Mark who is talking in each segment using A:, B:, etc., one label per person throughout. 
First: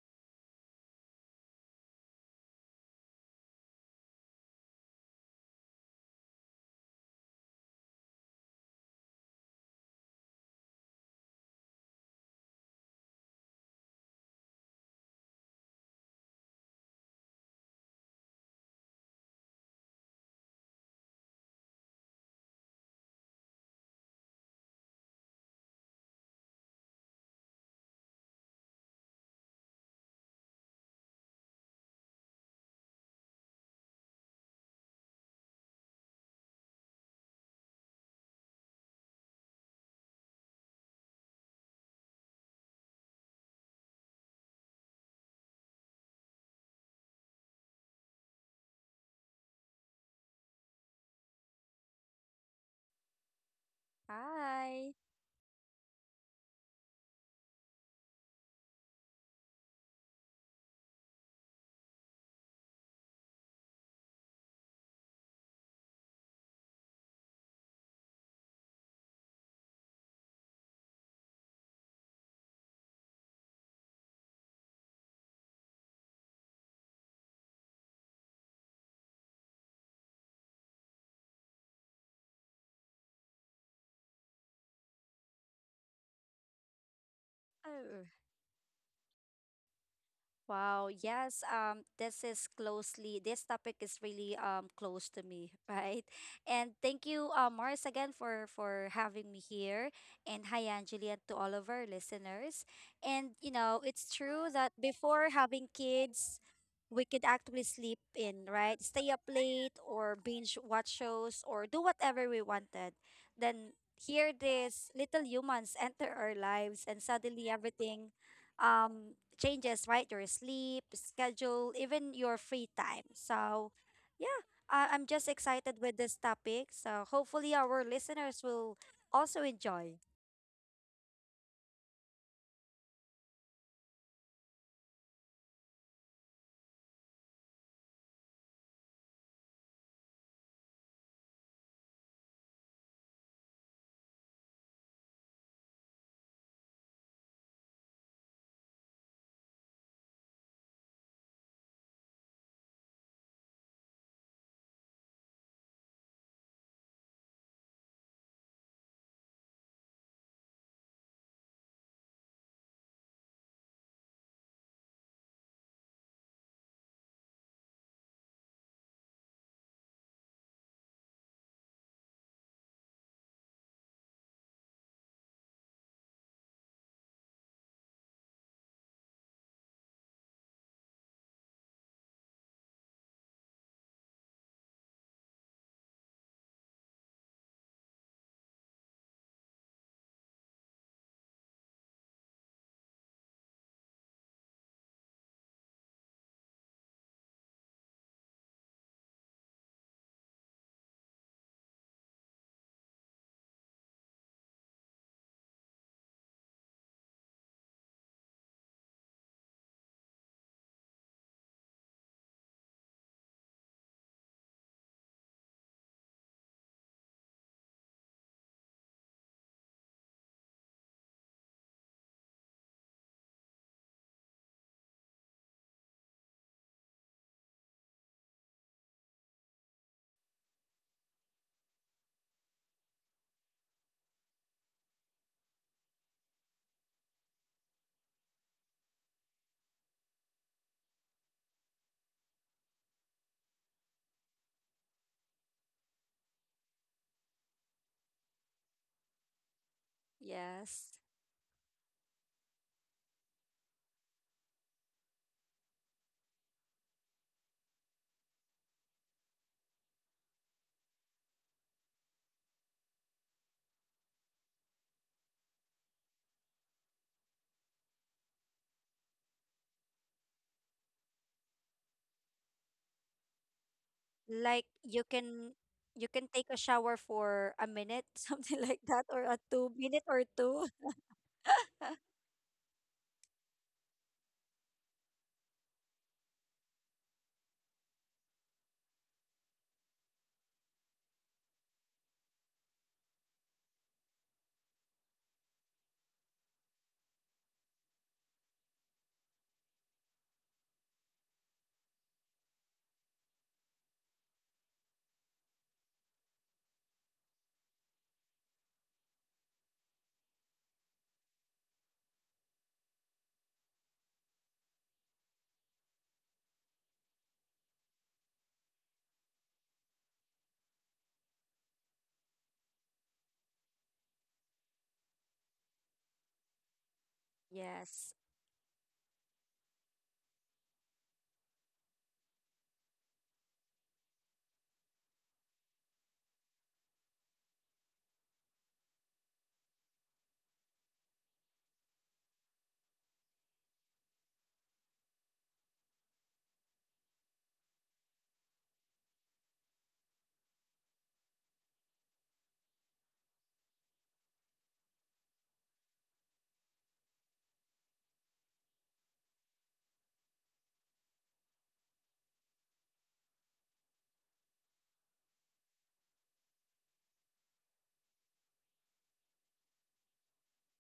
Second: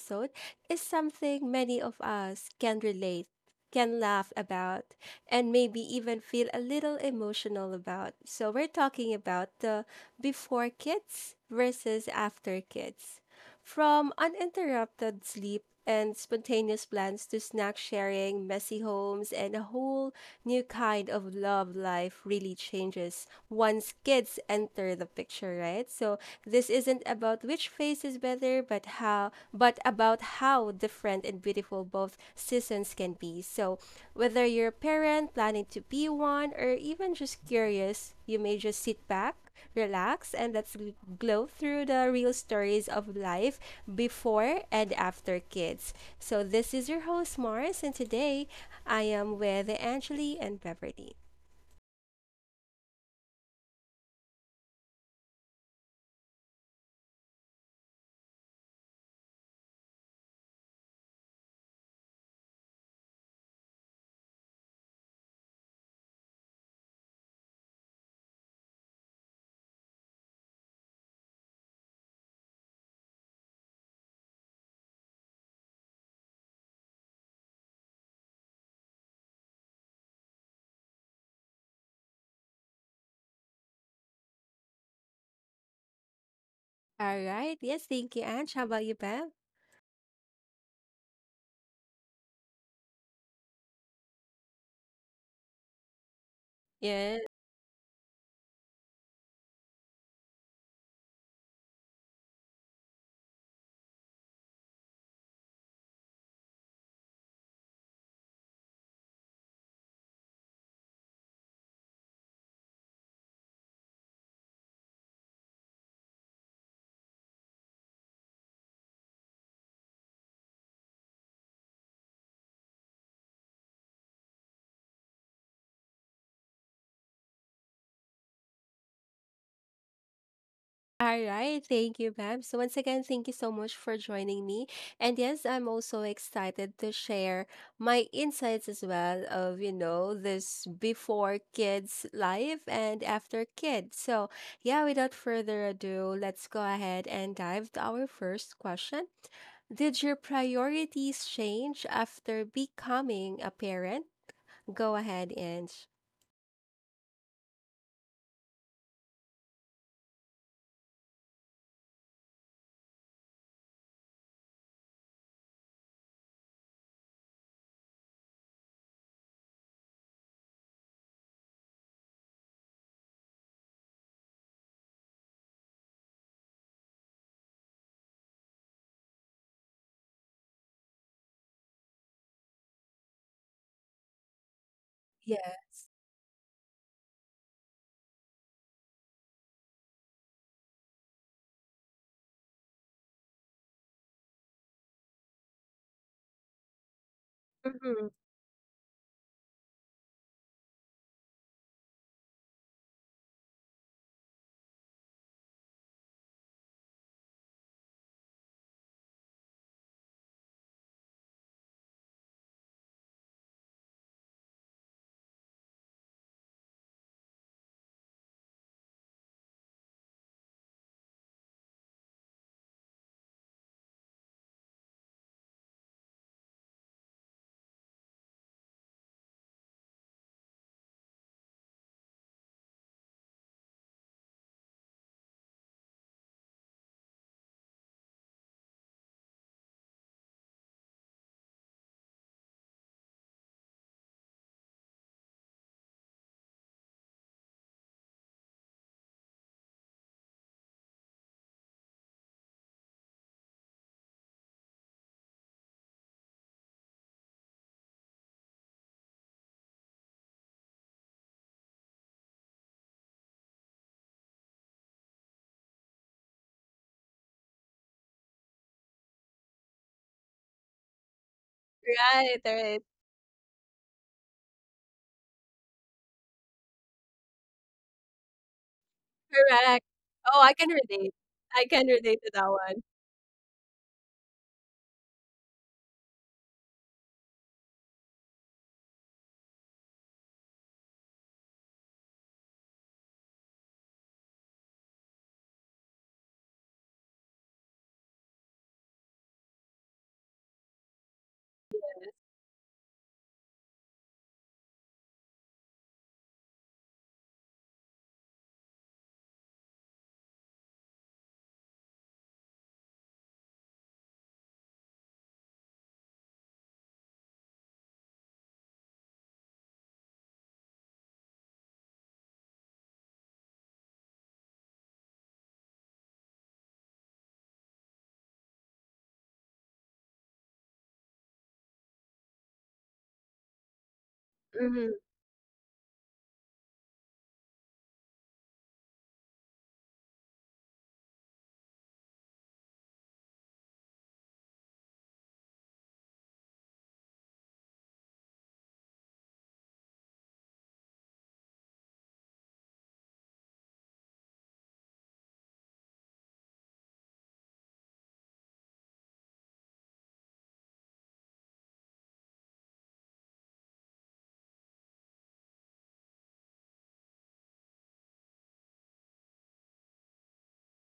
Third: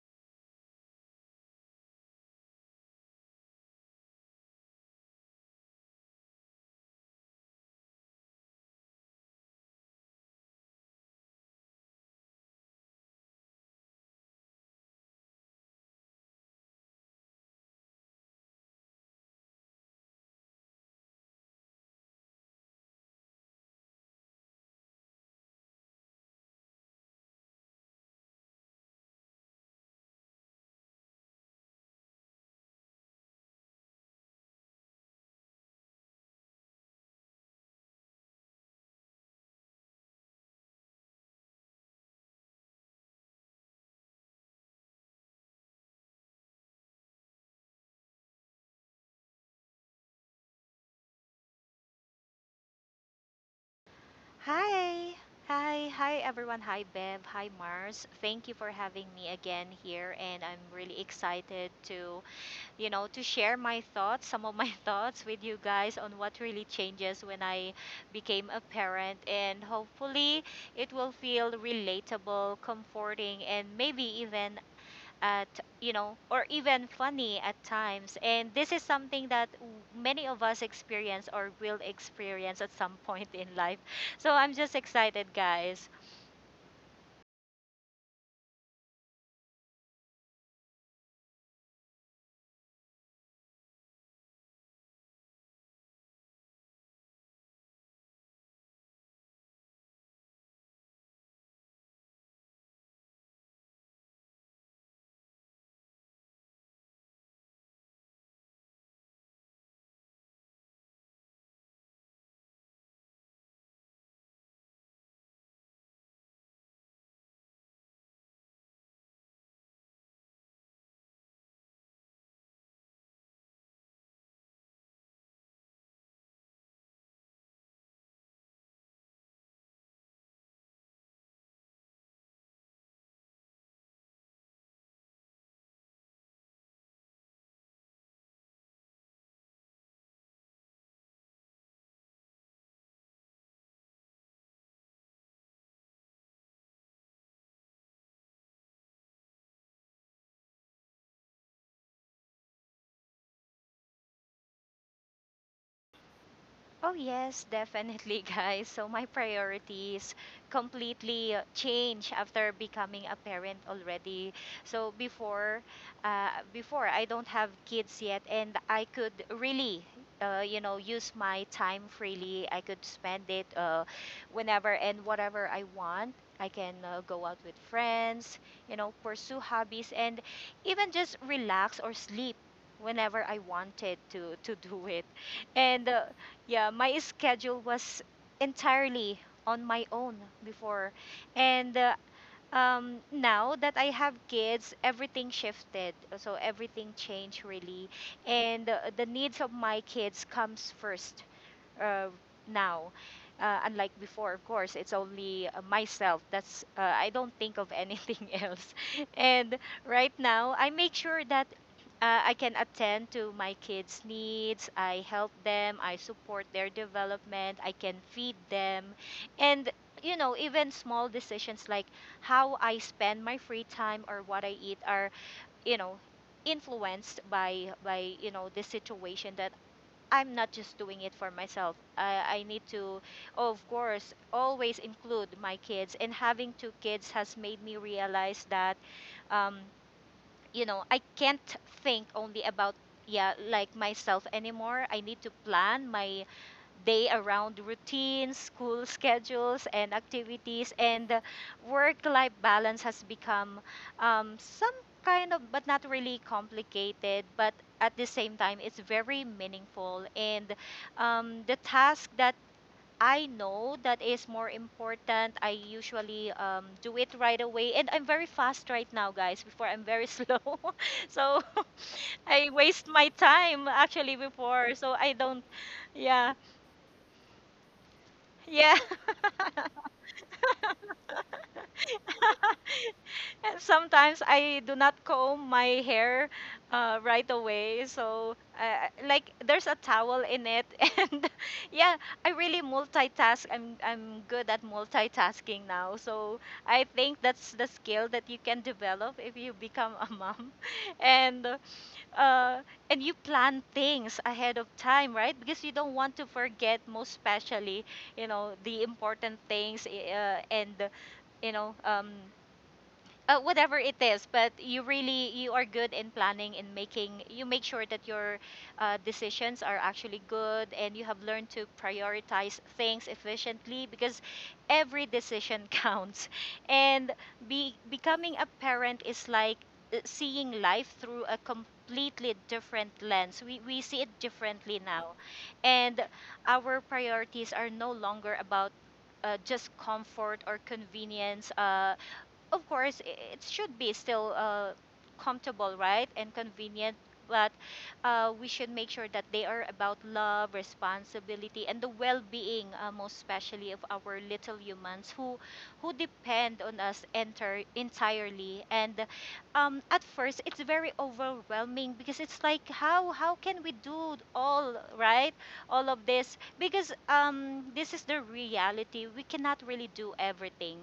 A: episode is something many of us can relate, can laugh about, and maybe even feel a little emotional about. So we're talking about the before kids versus after kids. From uninterrupted sleep and spontaneous plans to snack sharing, messy homes, and a whole new kind of love life really changes once kids enter the picture, right? So this isn't about which phase is better, but about how different and beautiful both seasons can be. So, whether you're a parent planning to be one or even just curious, you may just sit back, relax, and let's glow through the real stories of life before and after kids. So, this is your host, Mars, and today I am with Angeli and Beverly.
B: Hi.
C: Hi. Hi. Hi, everyone. Hi, Bev. Hi, Mars. Thank you for having me again here. And I'm really excited to, to share my thoughts, some of my thoughts with you guys on what really changes when I became a parent. And hopefully, it will feel relatable, comforting, and maybe even at you know or even funny at times, and this is something that many of us experience or will experience at some point in life, so I'm just excited, guys.
A: All right. Yes,
B: Oh.
A: thank you, Ange. How about you, Bev?
B: Wow, yes, this topic is really close to me, right? And thank you, Mars, again for having me here. And hi, Angeli, and to all of our listeners. And it's true that before having kids, we could actually sleep in, right? Stay up late or binge watch shows or do whatever we wanted. Then here, these little humans enter our lives, and suddenly everything um changes, right? Your sleep, schedule, even your free time. So, yeah, I'm just excited with this topic. So, hopefully, our listeners will also enjoy.
A: All right, thank you, Bab. So once again, thank you so much for joining me. And yes, I'm also excited to share my insights as well of, this before kids life and after kids. So, yeah, without further ado, let's go ahead and dive to our first question. Did your priorities change after becoming a parent? Go ahead, and
C: Oh, yes, definitely, guys. So, my priorities completely change after becoming a parent already. So, before I don't have kids yet, and I could really, use my time freely. I could spend it whenever and whatever I want. I can go out with friends, pursue hobbies, and even just relax or sleep whenever I wanted to do it.
A: yeah.
C: And Yeah, my schedule was entirely on my own before. And Now that I have kids, everything shifted. So everything changed really.
A: Mhm.
C: And The needs of my kids comes first uh, now. Unlike before, of course, it's only myself. That's I don't think of anything else. And right now, I make sure that I can attend to my kids' needs. I help them. I support their development. I can feed them, and you know, even small decisions like how I spend my free time or what I eat are, you know, influenced by you know the situation that I'm not just doing it for myself. I need to, of course, always include my kids. And having two kids has made me realize that, um, you know, I can't think only about myself anymore. I need to plan my day around routines, school schedules, and activities.
B: Yes.
C: And work life balance has become some kind of, but not really complicated, but at the same time, it's very meaningful. And the task that I know that is more important, I usually do it right away, and I'm very fast right now, guys. Before I'm very slow, so
A: Right,
C: I
A: right.
C: waste my time actually
B: Like
C: before. So
B: you
C: I don't,
B: can you can
C: yeah,
B: take a shower for a minute, something
C: yeah.
B: like that, or a two
A: Correct.
B: minute or
A: Oh, I can
B: two.
A: relate. I can relate to that one.
C: And sometimes I do not comb my hair right away. So, like, there's a towel in it. And yeah, I really multitask. I'm good at multitasking now. So, I think that's the skill that you can develop if you become a mom. And uh, and you plan things ahead of time, right? Because you don't want to forget, most especially, you know, the important and, you know, whatever it is, but you really, you are good in planning and making, you make sure that your decisions are actually good, and you have learned to prioritize things efficiently, because every decision counts. And be
B: Yes.
C: becoming a parent is like seeing life through a completely different lens. We see it differently
A: Mhm.
C: now, and our priorities are no longer about just comfort or convenience. Of course, i- it should be still comfortable, right, and convenient. But we should make sure that they are about love, responsibility, and the well-being, most especially of our little humans who depend on us enter entirely. And at first, it's very overwhelming because it's like, how can we do all right, all of this? Because this is the reality. We cannot really do everything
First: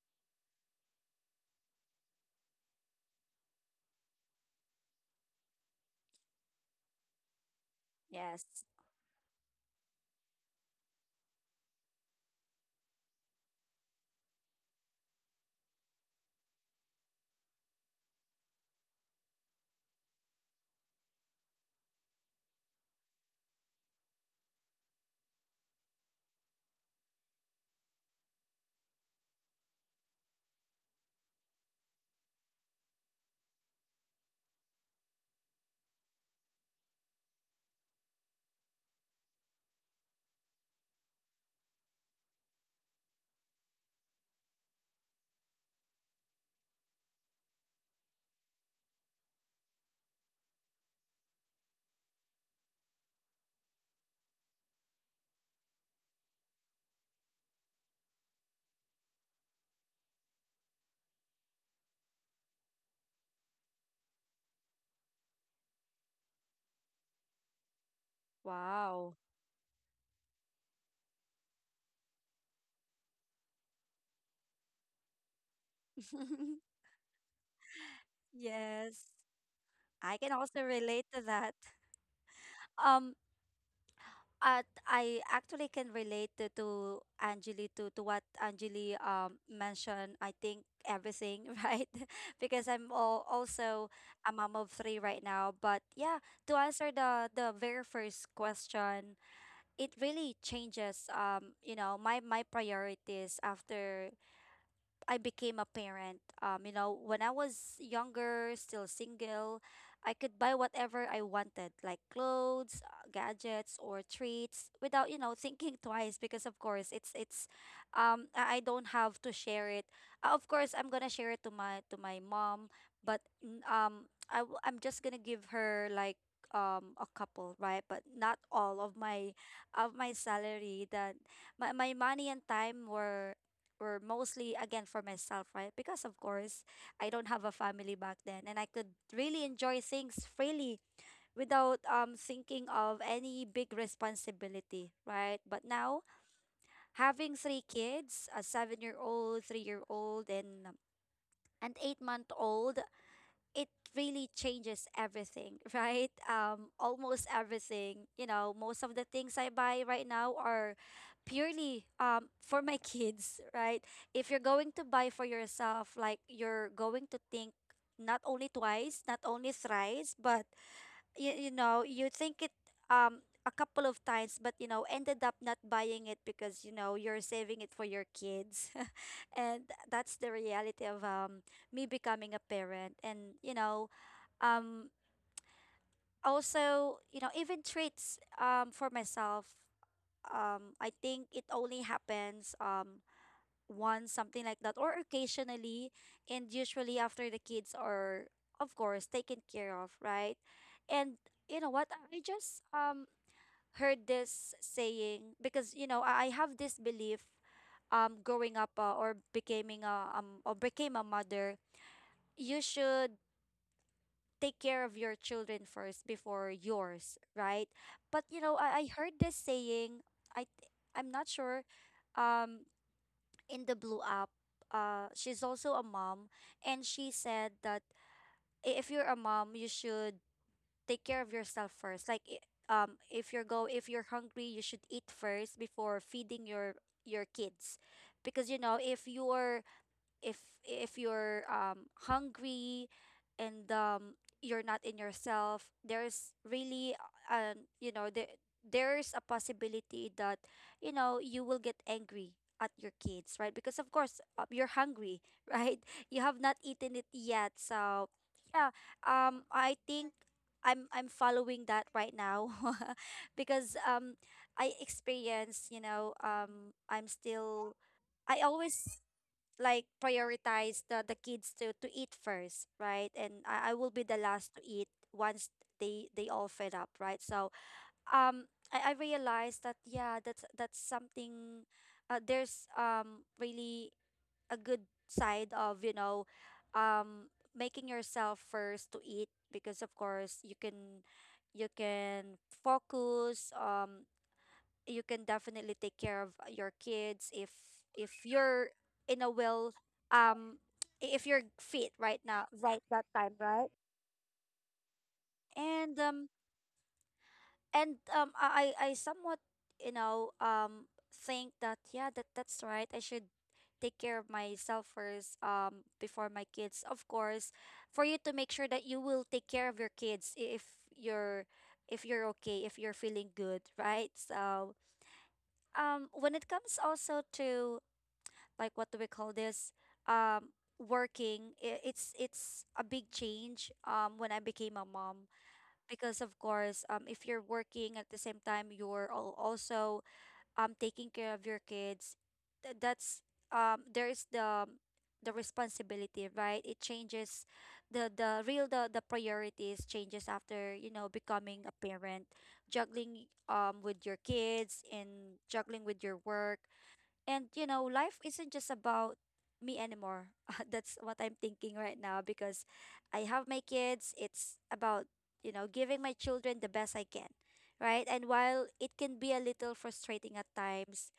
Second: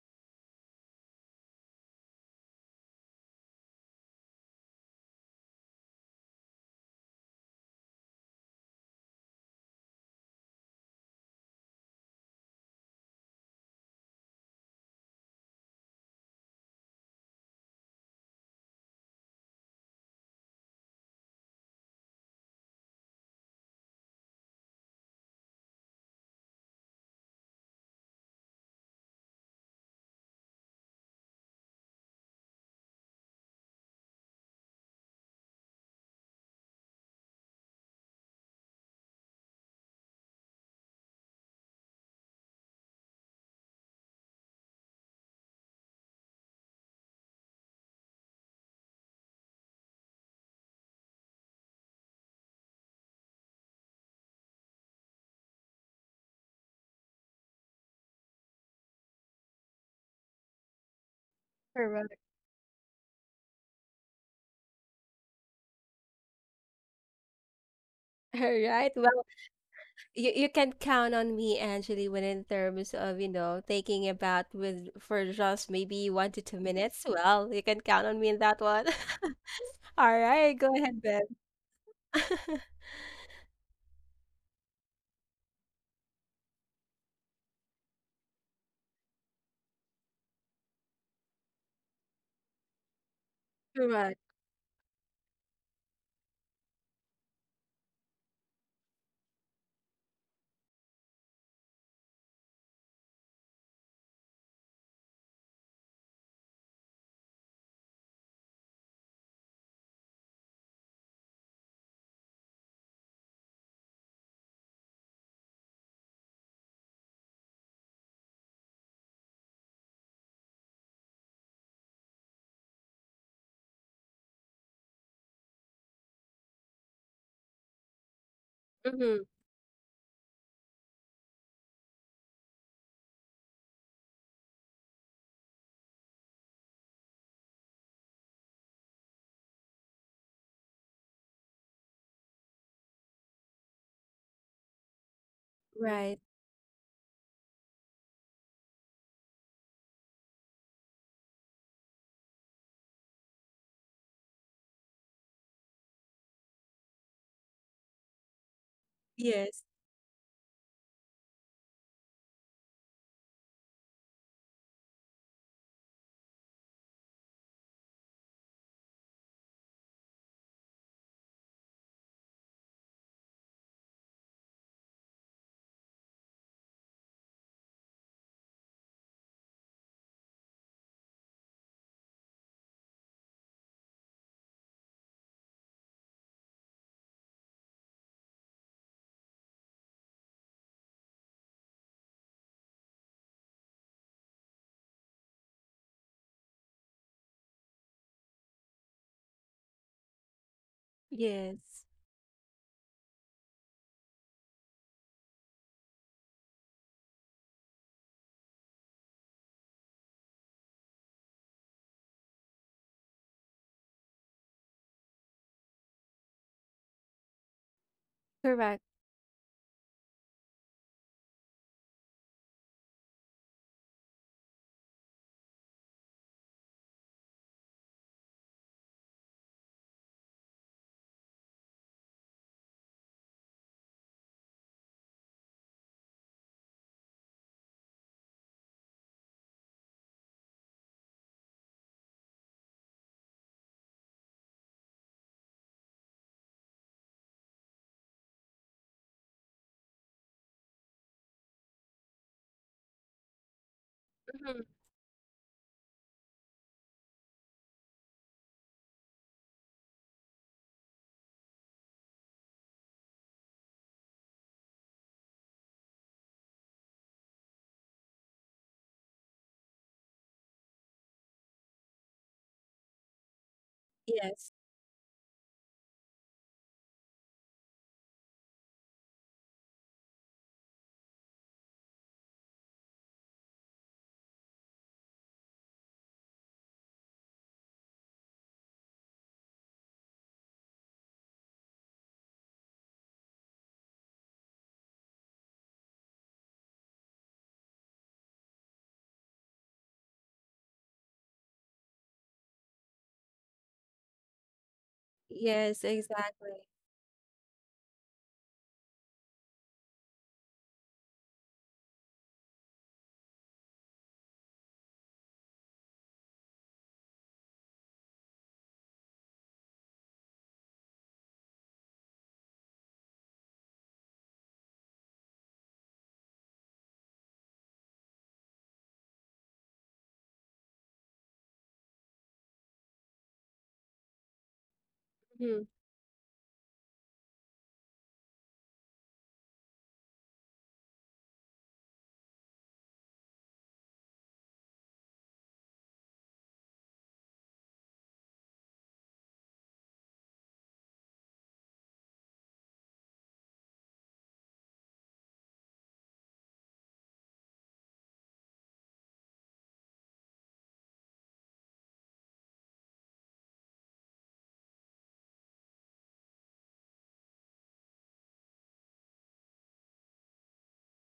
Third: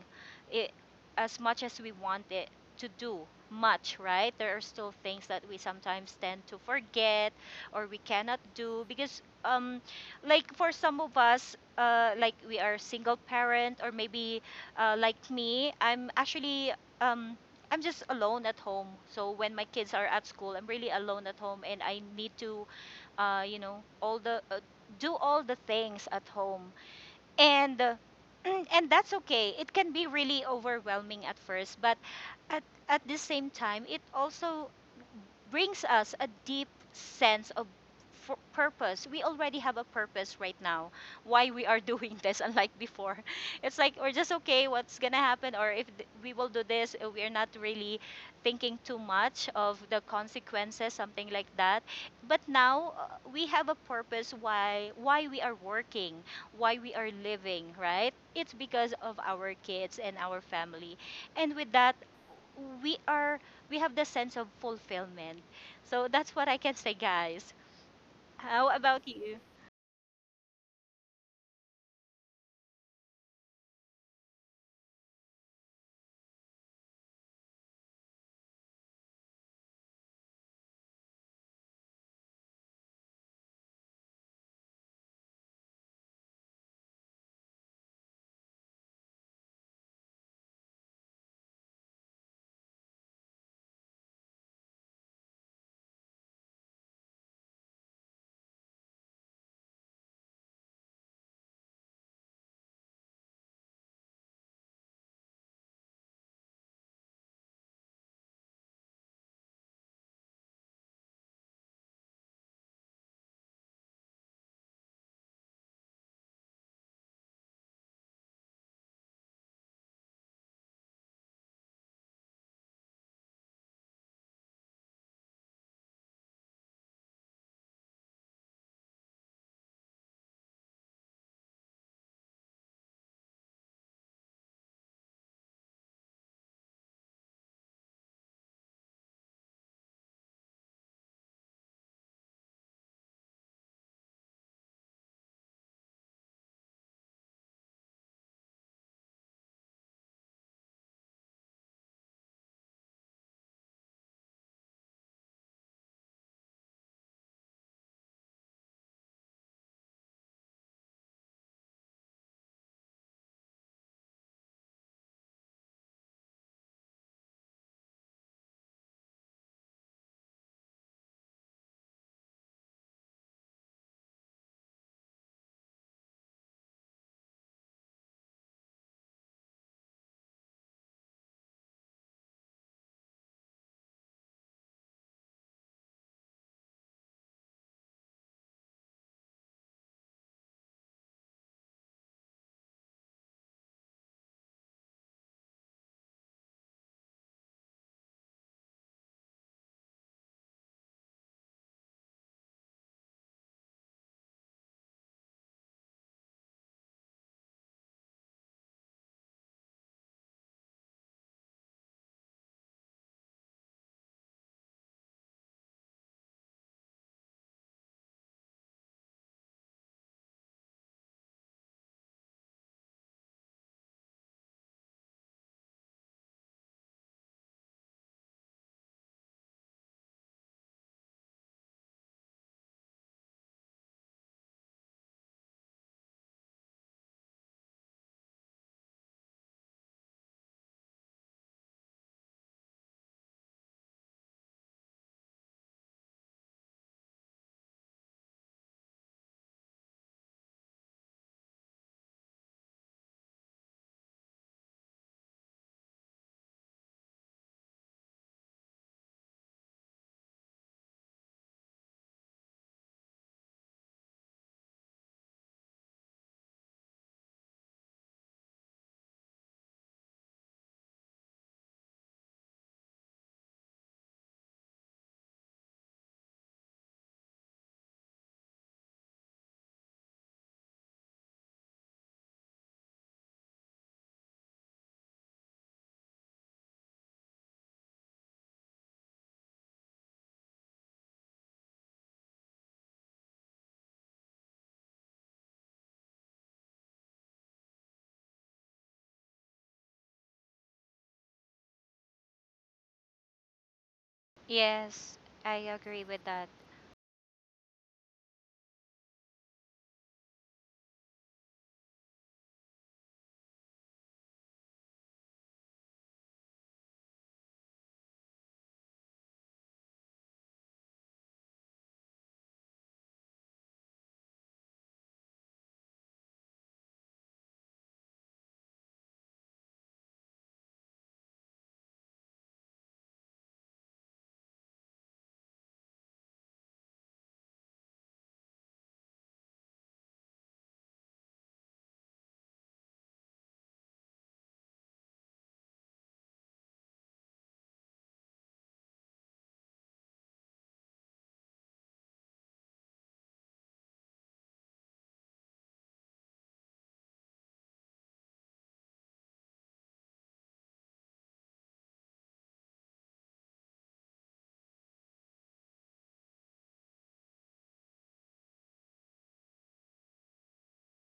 C: i- as much as we want it to do much, right? There are still things that we sometimes tend to forget or we cannot
B: Yes.
C: do because like for some of us, like we are single parent, or maybe like me, I'm actually um I'm just alone at home. So when my kids are at school, I'm really alone at home, and I need to you know all the do all the things at home. And And that's okay, it can be really overwhelming at first, but at at the same time, it also brings us a deep sense of purpose. We already have a purpose right now why we are doing this, unlike before. It's like we're just okay, what's gonna happen, or if we will do this, we're not really thinking too much of the consequences, something like that. But now we have a purpose why we are working, why we are living, right? It's because of our kids and our family, and with that
A: Correct.
C: we are, we have the sense of fulfillment. So that's what I can say, guys.
A: All
C: How
A: right.
C: about
B: Wow.
A: Well,
C: you?
A: you can count on me, Angeli, when in terms of, you know, taking a bath with for just maybe one to two minutes. Well, you can count on me in that one.
B: Yes. I
A: All
B: can
A: right.
B: also
A: Go
B: relate
A: ahead,
B: to
A: Ben.
B: that. Um, I actually can relate to Angeli to what Angeli mentioned. I think everything, right? Because also
A: Correct.
B: a mom of three right now. But yeah, to answer the very first question, it really changes my priorities after I became a parent. When I was younger, still single, I could buy whatever I wanted, like clothes, gadgets, or treats, without thinking twice. Because of course, I don't have to share it. Of course, I'm gonna share it to my mom, but I'm just gonna give her like a couple, right? But not all of
A: Mm-hmm.
B: my of my salary. That my money and time were mostly again for myself, right? Because of course, I don't have a family back then and I could really enjoy things freely without thinking of any big responsibility, right? But now
A: Right.
B: having three kids, a 7-year-old, 3-year-old, and an 8-month-old, it really changes everything, right? Almost everything. Most of the things I
A: Yes.
B: buy right now are purely for my kids, right? If you're going to buy for yourself, like you're going to think not only twice, not only thrice, but you think it a couple of times, but ended up not buying it because you're saving it for your kids. And that's the reality of me becoming a parent. And um also, even treats for myself, I think it only happens once, something like that, or occasionally, and usually after the kids are of course taken care of, right. And
A: Yes.
B: what I just heard this saying, because I have this belief, growing up, or becoming a or became a mother, you should take care of your children first before yours, right? But
A: Correct.
B: I heard this saying. I th- I'm not sure, um in the blue app, she's also a mom, and she said that, if you're a mom, you should take care of yourself first. Like, if you're go if you're hungry, you should eat first before feeding your kids. Because if you're, if if you're hungry, and you're not in yourself, there's really, there there's a possibility that you will get angry at your kids, right? Because of course,
A: Mm-hmm.
B: you're hungry, right, you have not eaten it yet. So yeah, I think I'm following that right now. Because I experience, I'm still, I always like prioritize the kids to eat first, right? And I will be the last
A: Yes.
B: to eat once they all fed up, right? So um I realized that yeah, that's something, there's really a good side of, um making yourself first to eat, because of course you can focus, you can definitely take care of your kids if you're in a well, um if you're fit right now, right, that time, right.
C: Yes, I
A: Yes,
B: And
C: agree with that.
A: exactly.
B: I somewhat you know um think that yeah, that that's right, I should take care of myself first, before my kids, of course, for you to make sure that you will take care of your kids if you're, if you're okay, if you're feeling good, right? So when it comes also to like what do we call this, um working, it's a big change when I became a mom.
A: Mhm.
B: Because of course, if you're working at the same time, you're also taking care of your kids, that's, there is the responsibility, right? It changes the real the priorities changes after becoming a parent, juggling with your kids and juggling with your work. And you know, life isn't just about me anymore. That's what I'm thinking right now because I have my kids. It's about, you know, giving my children the best I can, right? And while it can be a little frustrating at times,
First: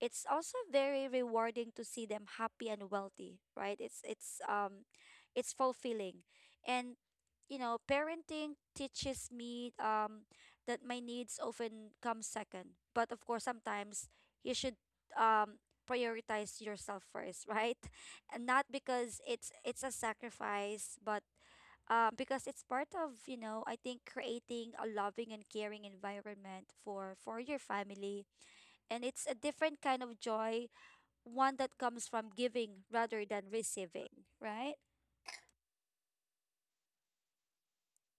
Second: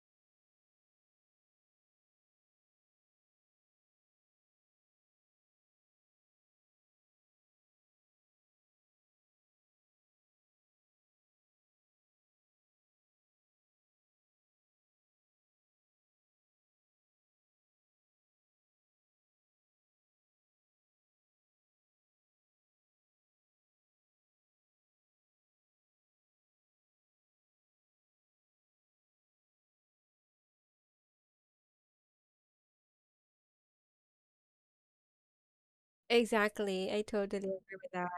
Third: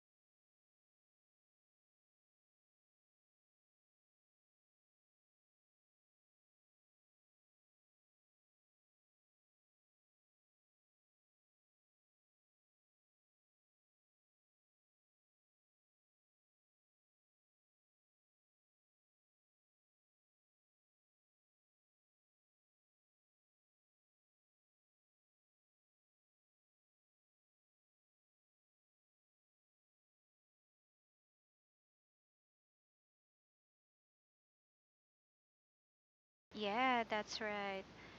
B: it's also very rewarding to see them happy and wealthy, right? It's it's fulfilling. And you know, parenting teaches me that my needs often come second. But of course, sometimes you should um prioritize yourself first, right? And not because it's a sacrifice, but because it's part of, you know, I think creating a loving and caring environment for your family. And it's a different kind of joy, one that comes from giving rather than receiving, right?
A: Exactly. I
C: Yeah,
A: totally
C: that's
A: agree
C: right.
A: with that.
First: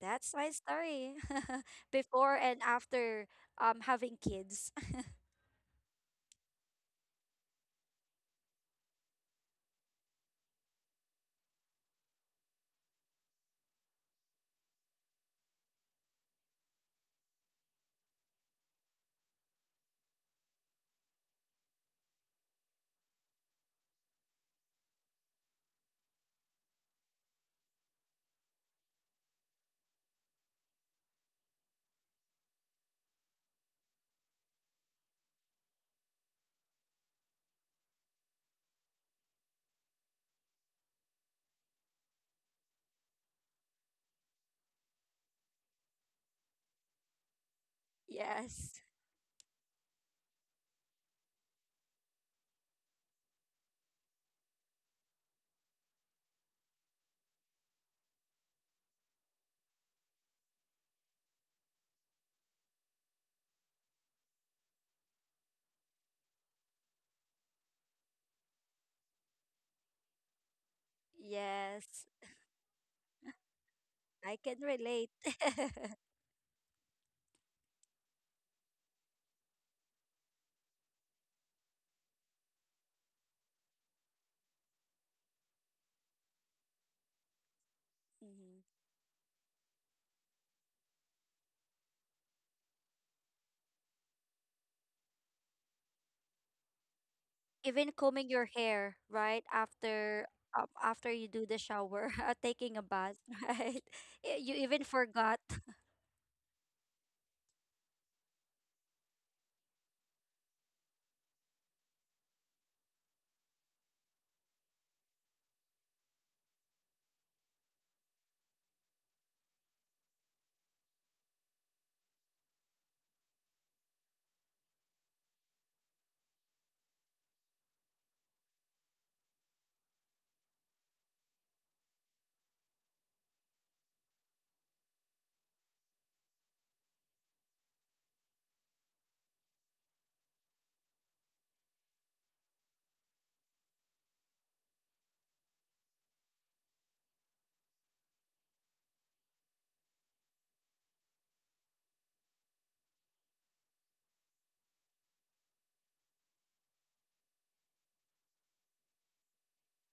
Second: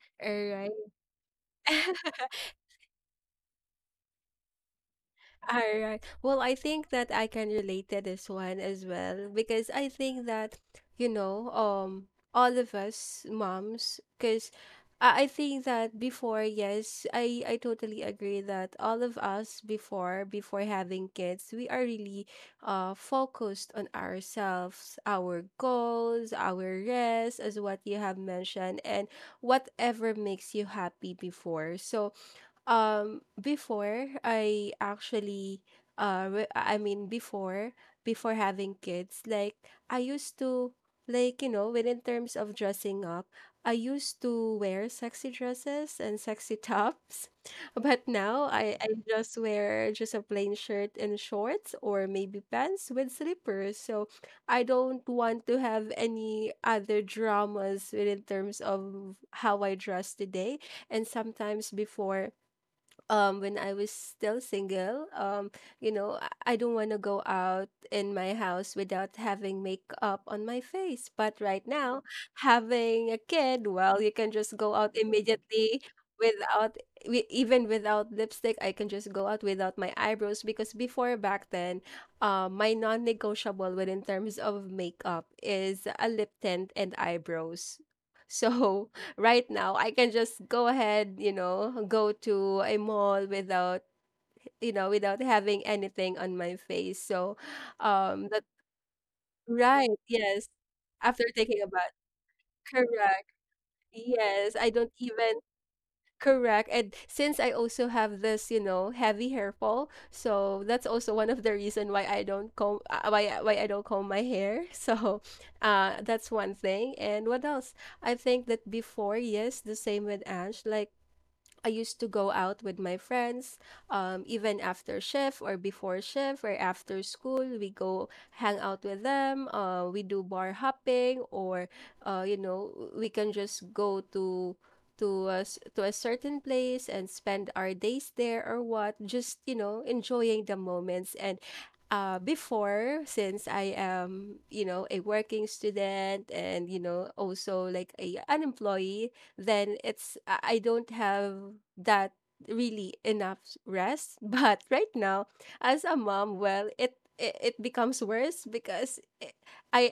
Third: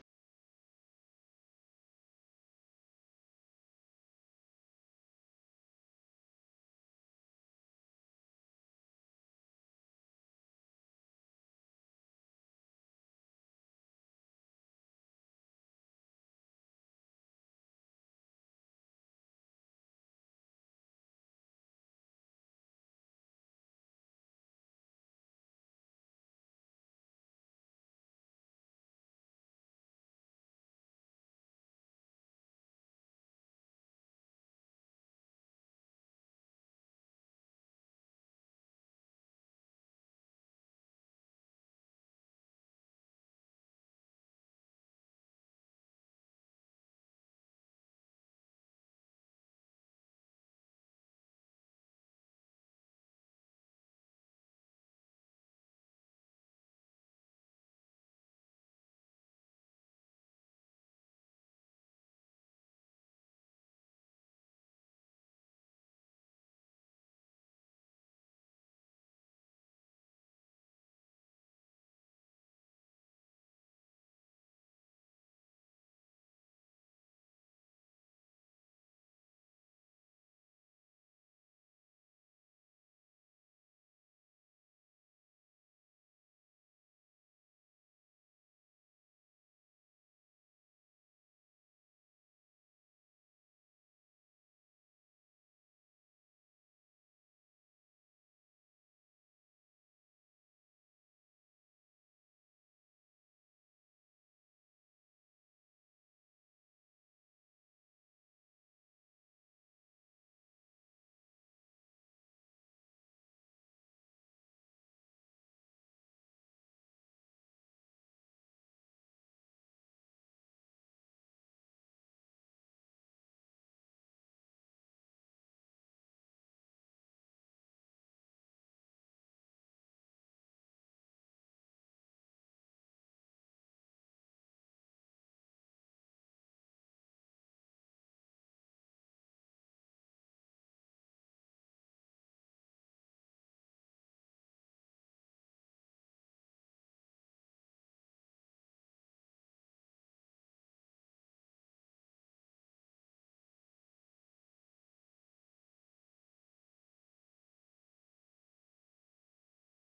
B: That's
A: All
B: my
A: right.
B: story before and after having kids.
A: All right. Well, I think that I can relate to this one as well because I think that, you know, um, all of us moms, because I think that before, yes, I totally agree that all of us before, having kids, we are really focused on ourselves, our goals, our rest, as what you have mentioned, and whatever makes you happy before. So, before I actually, I mean before having kids, like I used to, when in terms of dressing up, I used to wear sexy dresses and sexy tops, but now I
B: Yes.
A: I just wear just a plain shirt and shorts or maybe pants with slippers. So I don't want to have any other dramas when in terms of how I dress today. And sometimes before, when I was still single, I don't want to go out in my house without having makeup on my face. But right now,
B: Yes.
A: having a kid, well, you can
B: I
A: just
B: can
A: go out
B: relate.
A: immediately without, even without lipstick. I can just go out without my eyebrows, because before back then, my non-negotiable within terms of makeup is a lip tint and eyebrows.
B: Mhm.
A: So right now I can just go ahead, go to a mall without, without having anything on my face. So,
B: Even combing
A: that,
B: your hair, right?
A: right,
B: After
A: yes.
B: after
A: After
B: you do the
A: thinking about,
B: shower, taking a bath,
A: correct,
B: right? You
A: yes, I
B: even
A: don't
B: forgot.
A: even, correct. And since I also have this, heavy hair fall, so that's also one of the reason why I don't comb, why I don't comb my hair. So, that's one thing. And what else? I think that before, yes, the same with Ange, like I used to go out with my friends, even after shift or before shift or after school. We go hang out with them. We do bar hopping, or we can just go to to a certain place and spend our days there or what. Just, enjoying the moments and. Before, since I am, a working student and, also like an employee, then it's I don't have that really enough rest. But right now, as a mom, well, it becomes worse, because I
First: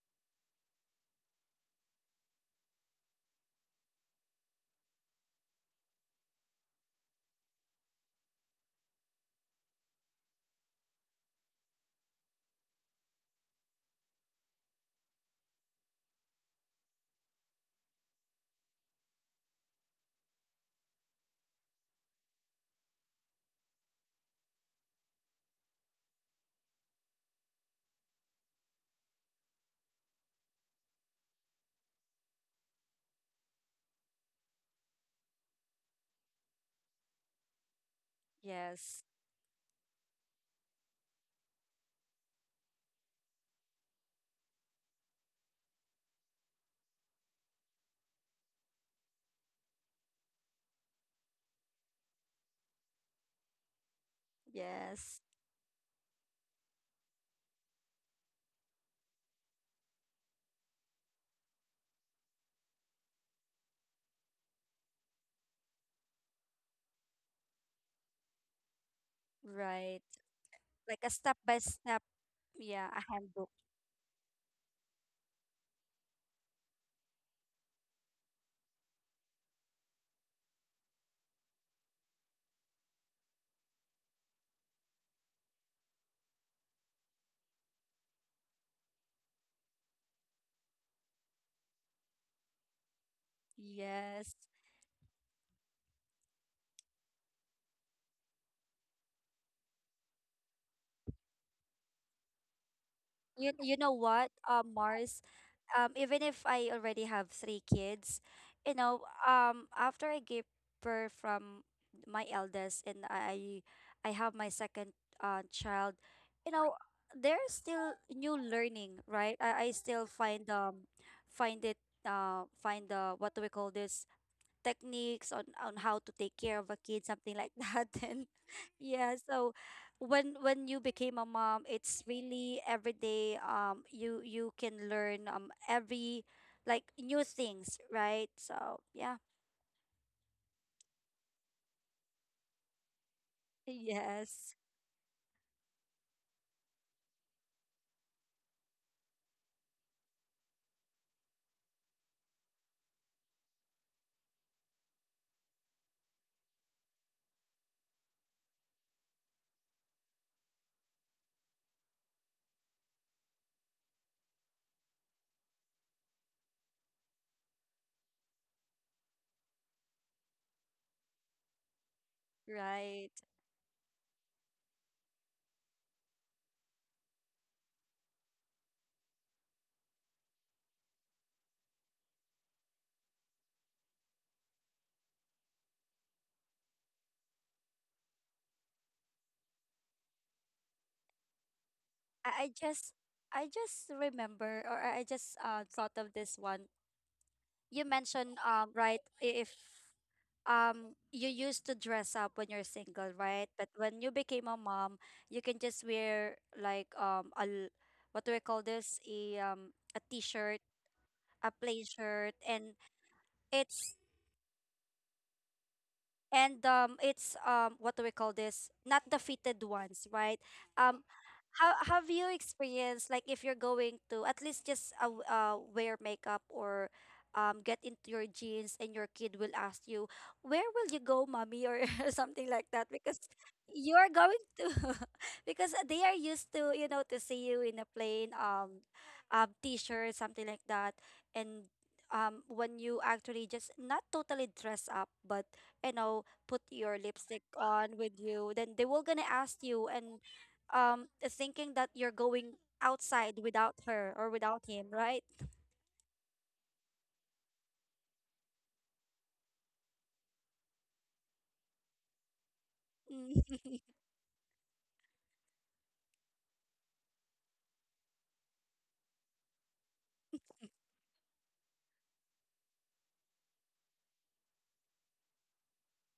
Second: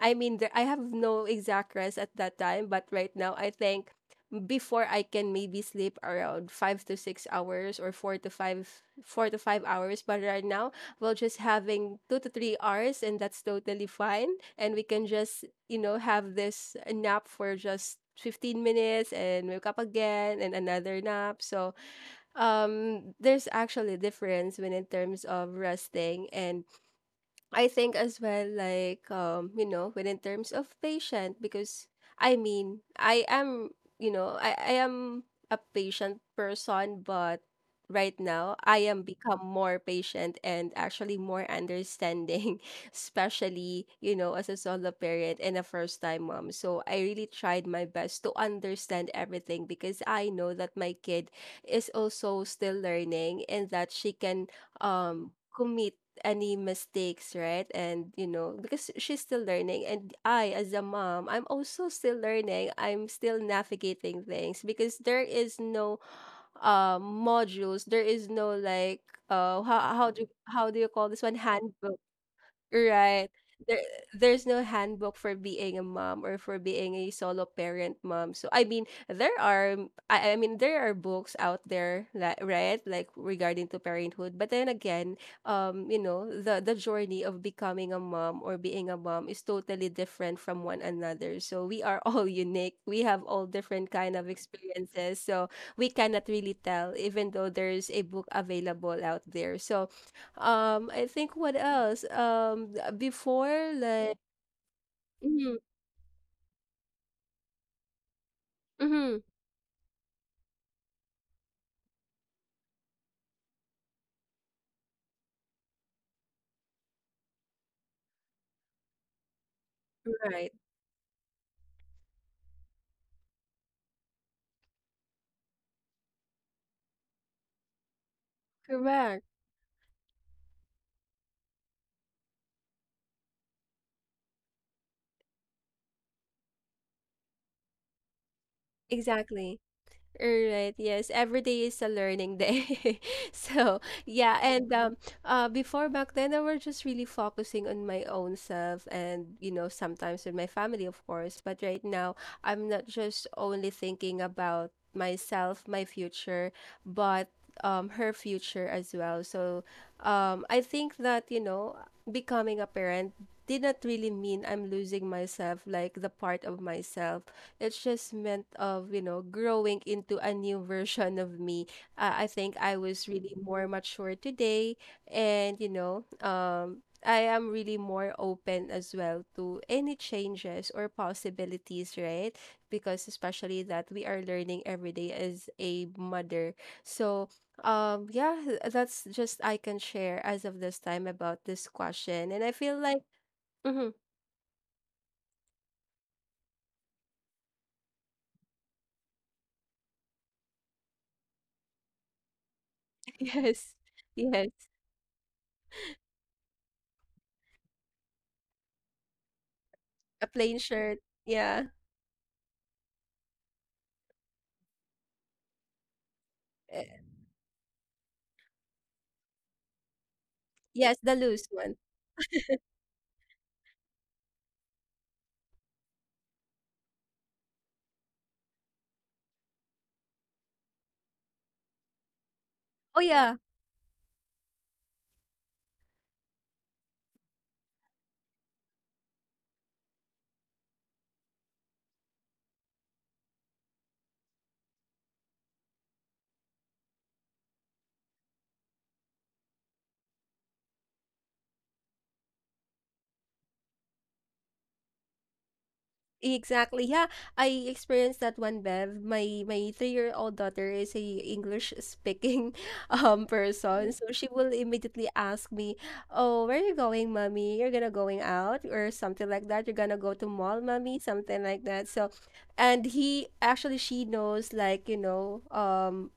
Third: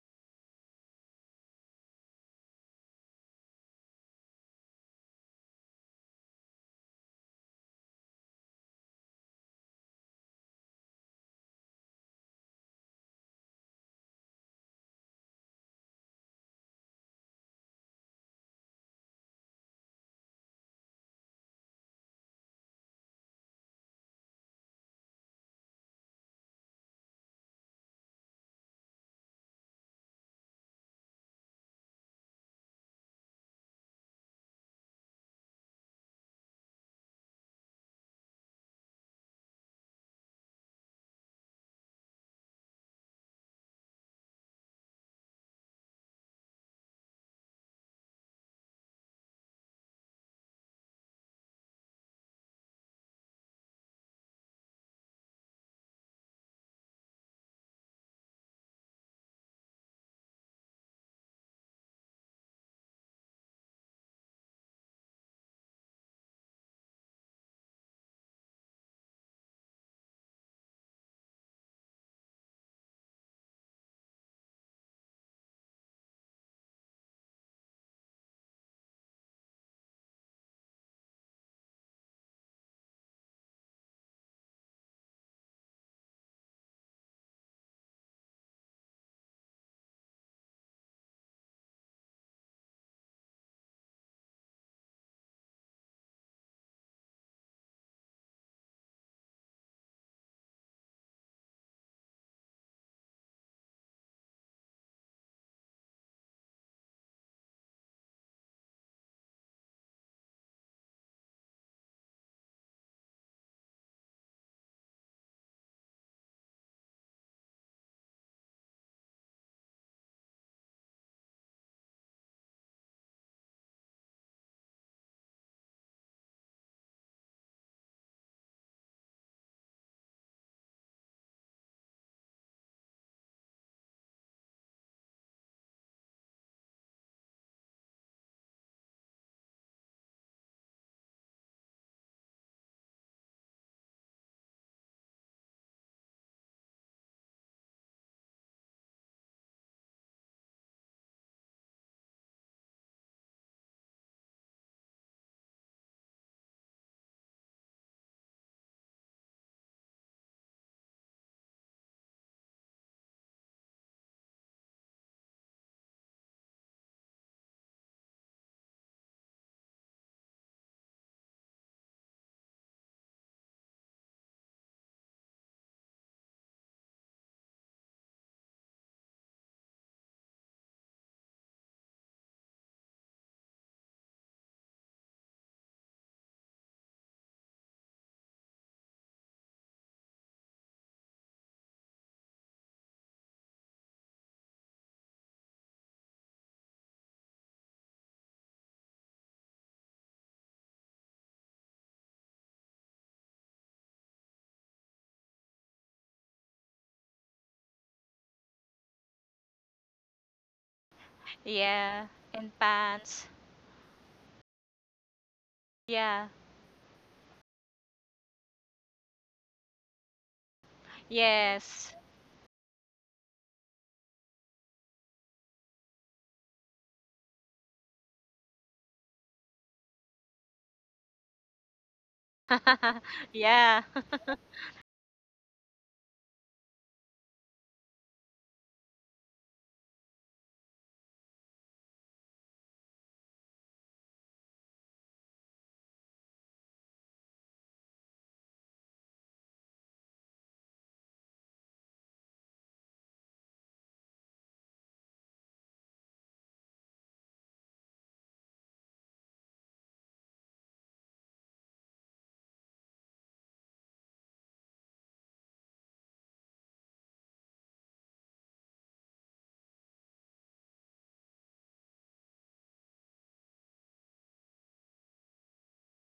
A: I mean, there, I have no exact rest at that time, but right now I think before I can maybe sleep around 5 to 6 hours or four to 5 hours. But right now we're just having 2 to 3 hours and that's totally fine. And we can just, have this nap for just 15 minutes and wake up again and another nap. So, there's actually a difference when in terms of resting. And I think as well, like, when in terms of patient, because I mean, I am, I am a patient person, but right now I am
B: Yes.
A: become more patient and actually more understanding, especially, as a solo parent and a first time mom. So I really tried my best to understand everything because I know that my kid is also still learning and that she can,
B: Yes.
A: commit any mistakes, right? Because she's still learning, and I, as a mom, I'm also still learning. I'm still navigating things because there is no, modules. There is no like, how
B: Right.
A: how do how do you
B: Like
A: call
B: a
A: this one,
B: step by
A: handbook?
B: step, yeah, a
A: Right.
B: handbook.
A: There, there's no handbook for being a mom or for being a solo parent mom. So I mean, there are mm, I mean there are books out there that, right, like regarding to parenthood. But then again, the journey of becoming a mom or being a mom is totally different from one another. So we are all unique. We have all different kind of
B: Yes.
A: experiences. So we cannot really tell, even though there's a book available out there. So, I think what else?
B: You
A: Before,
B: you know
A: like,
B: what, Mars,
A: mm-hmm,
B: even if I already have three kids, you know,
A: mm-hmm,
B: after I gave birth from my eldest, and I have my second child, you know, there's still new learning, right? I still find
A: right,
B: find it, find the what do we call this, techniques on how to take care of a kid, something like that. And yeah,
A: correct,
B: so when you became a mom, it's really every day, you you can learn every like new things, right? So yeah.
A: exactly. Alright, yes, every day is a learning day. So, yeah,
B: Yes,
A: and before back then I was just really focusing on my own self and, sometimes with my family of course, but right now I'm not just only thinking about myself, my future, but, her future as well. So, I think that, becoming a parent did not really mean I'm losing myself, like the part of myself. It's just meant of, growing into a new version of me. I think I was
B: right.
A: really more mature today and, I am really more open as well to any changes or possibilities, right? Because especially that we are learning every day as a mother. So, yeah, that's just I can share as of this time about this question. And
B: I
A: I feel
B: just,
A: like.
B: I just
A: Mhm.
B: remember, or I just thought of this one you mentioned, right, if you used to dress up when you're single, right? But
A: Yes.
B: when you became
A: Yes,
B: a mom, you can just wear like what do I call this? A
A: a plain
B: t-shirt,
A: shirt.
B: a
A: Yeah.
B: plain
C: Yeah.
B: shirt,
C: And pants.
B: it's
C: Yeah.
B: and
A: eh,
B: it's what do we call this, not the fitted ones, right?
A: Yes,
B: um
A: the loose
B: how
A: one.
C: Yes.
B: have you experienced, like if you're going to at least just wear makeup or get into your jeans and your kid will ask you, where will you go, mommy, or something like that?
A: Oh
B: Because
A: yeah,
C: Yeah.
B: you are going to, because they are used to, you know, to see you in a plain t-shirt, something like that. And when you actually just not totally dress up, but you know, put your lipstick on with you, then they will gonna ask you, and thinking that you're going outside without her or without him, right?
A: exactly. Yeah, I experienced that one, Bev. My 3-year-old daughter is a English speaking
B: Mm,
A: person, so she will immediately ask me, "Oh, where are you going, mommy? You're gonna going out or something like that. You're gonna go to mall, mommy, something like that." So, and he actually she knows,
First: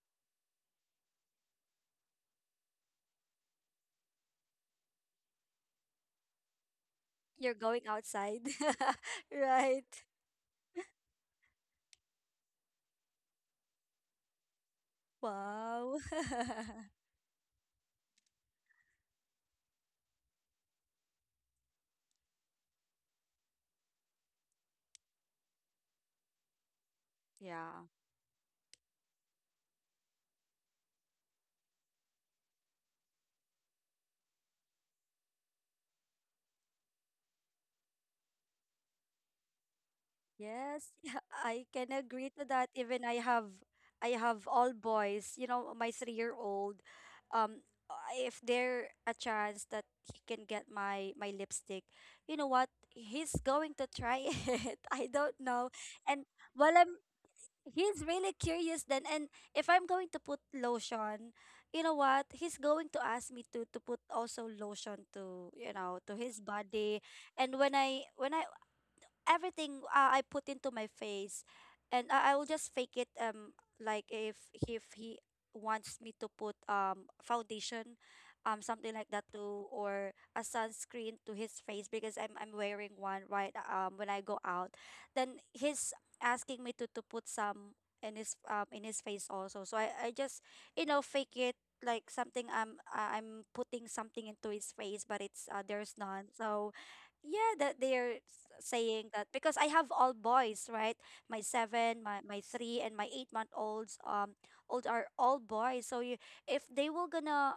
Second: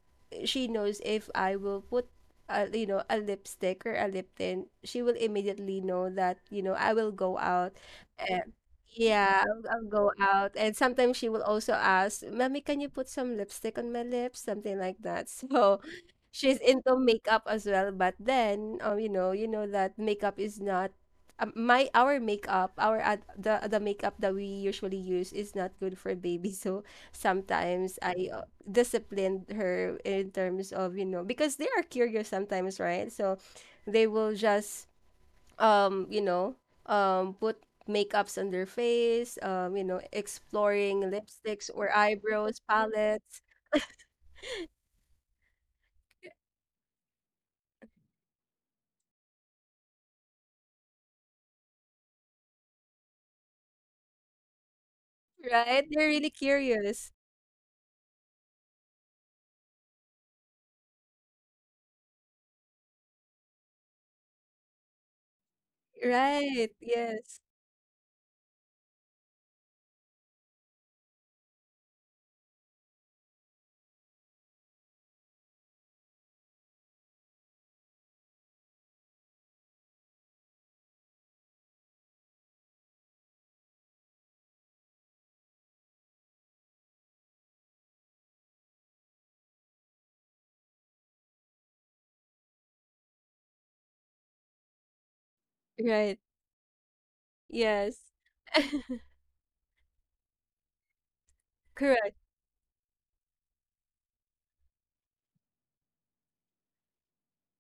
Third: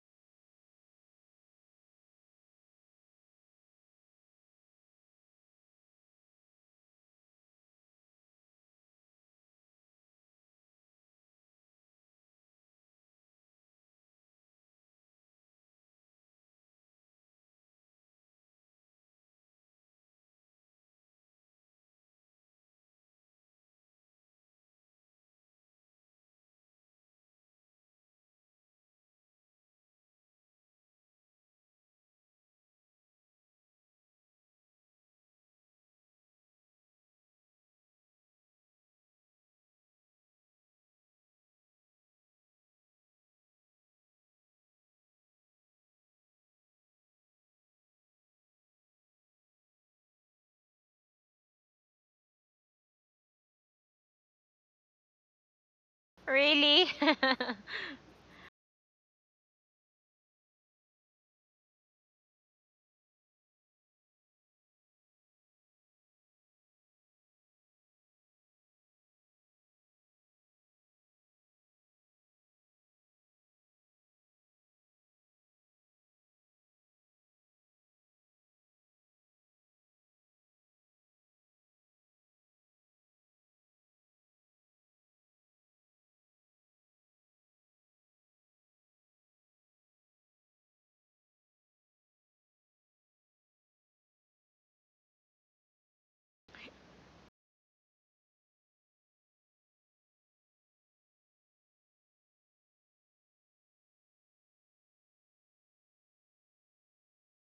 A: she knows if I will put a, you know a lipstick or a lip tint, she will immediately know that, I will go
B: You're
A: out.
B: going outside.
A: And, yeah,
B: Right.
A: I'll go out. And sometimes she will also ask, "Mommy, can you put some lipstick on my lips?" Something like that. So
B: Wow.
A: she's into makeup as well. But then, you know that makeup is not, my our makeup, the makeup that we usually use is not good for baby. So
B: Yeah.
A: sometimes I, disciplined her in terms of, because they are curious sometimes, right? So they will just, um, you know, put makeups on their face,
B: Yes,
A: exploring
B: I
A: lipsticks or
B: can agree to
A: eyebrows,
B: that. Even
A: palettes,
B: I have all boys. You know, my 3-year-old. Um, if there a chance that he can get my lipstick, you know what? He's going to try it. I don't know.
A: right? They're
B: And
A: really
B: while
C: Really.
B: I'm,
A: curious,
B: he's really curious then. And if I'm going to put lotion, you know what? He's going to ask me to put also lotion to, you know, to his
A: right?
B: body.
A: Yes,
B: And when I, everything, I put into my face, and I will just fake it. Like if he wants me to put foundation, something like that too, or a sunscreen to his face, because I'm wearing one, right, when I go out, then he's asking me to put some in his face also. So I just, you know, fake it, like something I'm, putting something into his face, but it's, there's
A: right,
B: none. So yeah, that
A: yes,
B: they're saying that because I have all boys, right? My seven,
A: correct.
B: my three, and my 8 month olds old are all boys. So you, if they were gonna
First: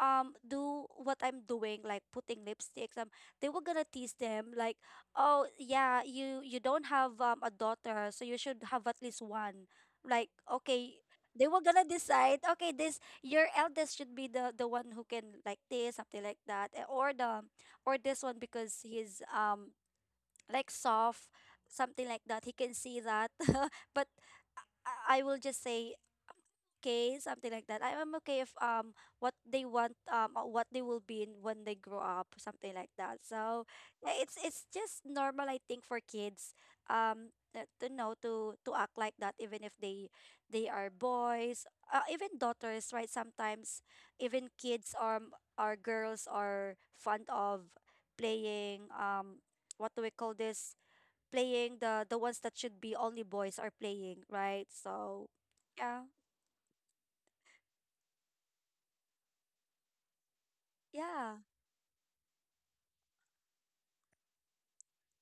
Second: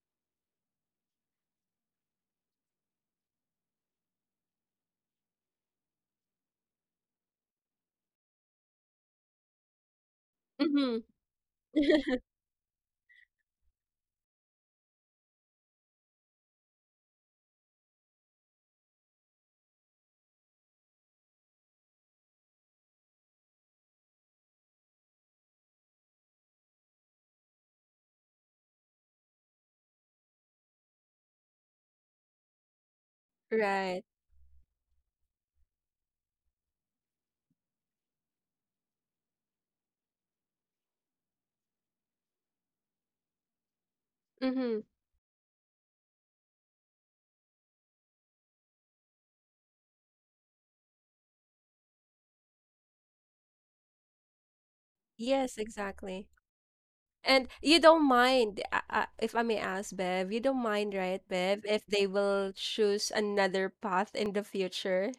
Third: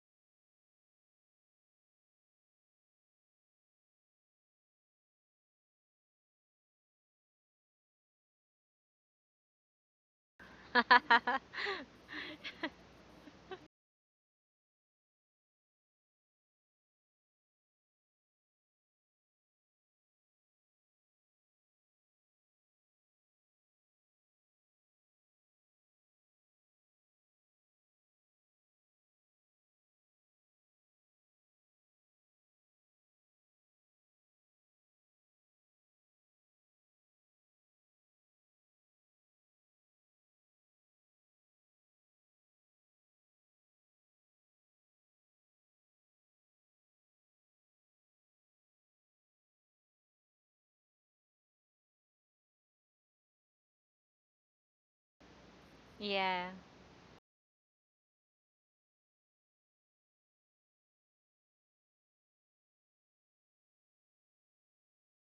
B: do what I'm doing, like putting lipsticks, they were gonna tease them like, oh yeah, you don't have a daughter, so you should have at least one. Like,
A: Mm-hmm.
B: okay. They were gonna decide, okay, this your eldest should be the one who can like this, something like that, or the or this one because he's like soft, something like that. He can see that. But I will just say okay, something like that. I am okay if what they want or what they will be in when they grow up, something like that. So
A: Right.
B: yeah, it's just normal, I think, for kids to know to act like that even if they are boys, even daughters, right? Sometimes even
A: Mm-hmm.
B: kids or girls are fond of playing, what do we call this, playing the ones that should be only boys are playing, right? So
A: Yes,
B: yeah.
A: exactly.
C: Yeah.
A: And you don't mind, if I may ask, Bev, you don't mind, right,
B: Yeah.
A: Bev, if they will choose another path in the future?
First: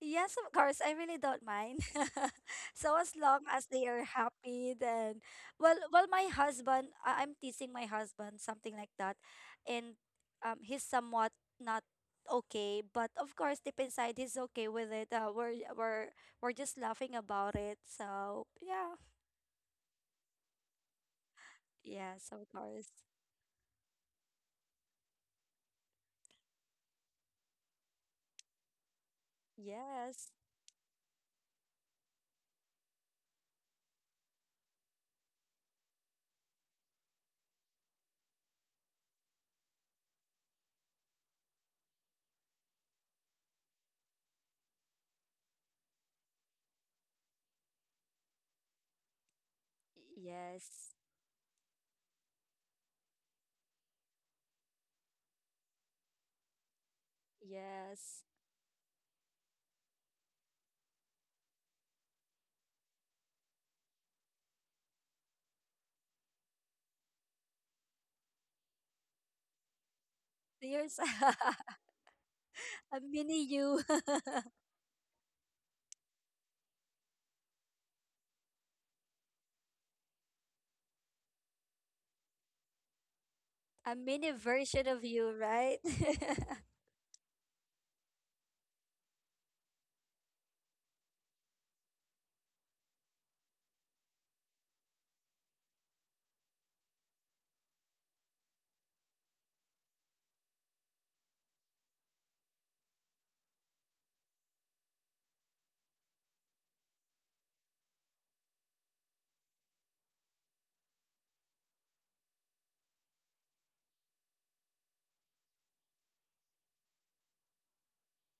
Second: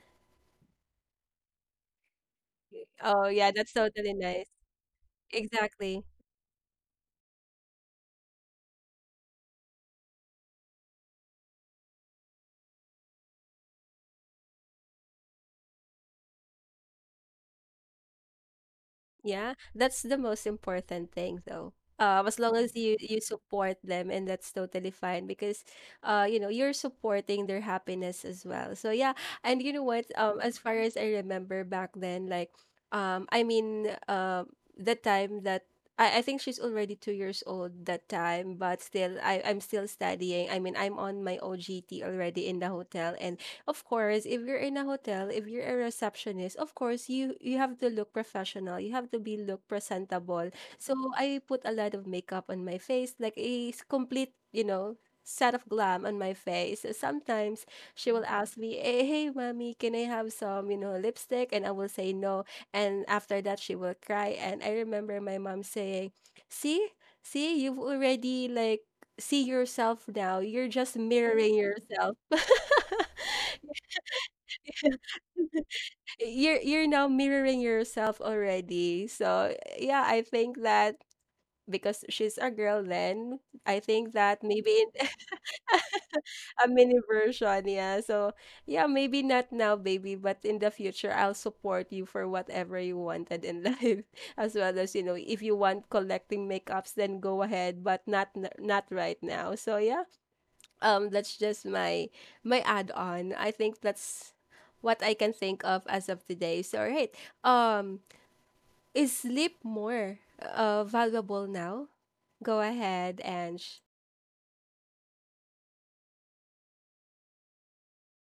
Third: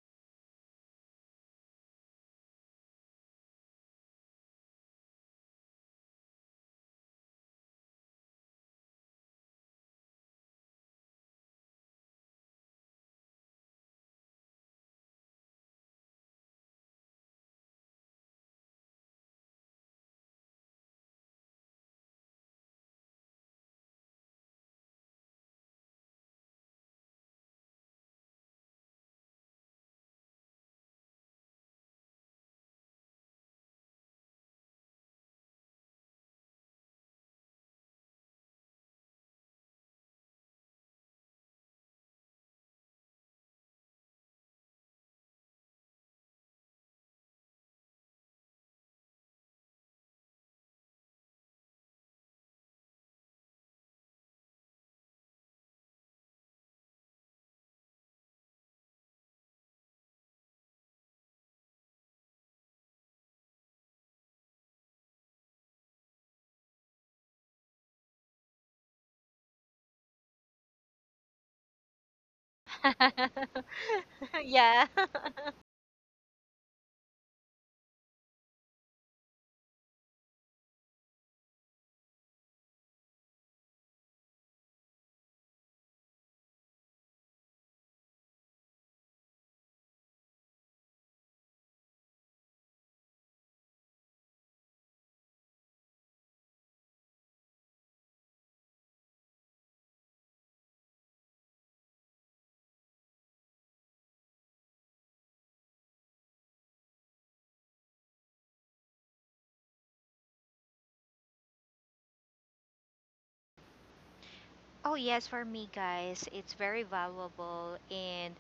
B: Yes, of course. I really don't mind. So as
A: Oh,
B: long
A: yeah,
B: as
A: that's
B: they are
A: totally nice.
B: happy, then well,
A: Exactly.
B: well, my husband, I'm teasing my husband, something like that. And he's somewhat not okay. But of course, deep inside, he's okay with it. We're just laughing about it. So yeah,
A: Yeah, that's the most important thing though.
B: yes,
A: As
B: of
A: long as
B: course.
A: you support them and that's totally fine, because you're supporting their happiness as well. So yeah, and you know what,
B: Yes,
A: as far as I remember back then, like, I mean, the time that, I think she's already 2 years old that time, but still I'm still studying. I mean I'm on my OGT already in the hotel. And of course, if you're in a hotel, if you're a receptionist, of course you have to look professional. You have to be look presentable.
B: yes,
A: So I put a lot of makeup on my face, like a, complete, set of glam on my face. So sometimes she
B: yes.
A: will ask me, "Hey, hey, mommy, can I have some lipstick?" And I will say no. And after that, she will cry. And I remember my mom saying, "See, see, you've already like." See yourself now. You're just
B: There's
A: mirroring yourself.
B: a mini you,
C: Yeah.
A: You're now mirroring yourself already. So yeah, I think that because she's a girl then, I
B: a
A: think
B: mini
A: that maybe
B: version
A: in
B: of you, right?
A: a mini version, yeah. So yeah, maybe not now, baby, but in the future I'll support you for whatever you wanted in life. As well as, you know, if you want collecting makeups, then go ahead, but not right now. So yeah, that's just my add on. I think that's what I can think of as of today. So all right. um is sleep more valuable now? Go ahead and
C: Oh yes, for me, guys, it's very valuable. And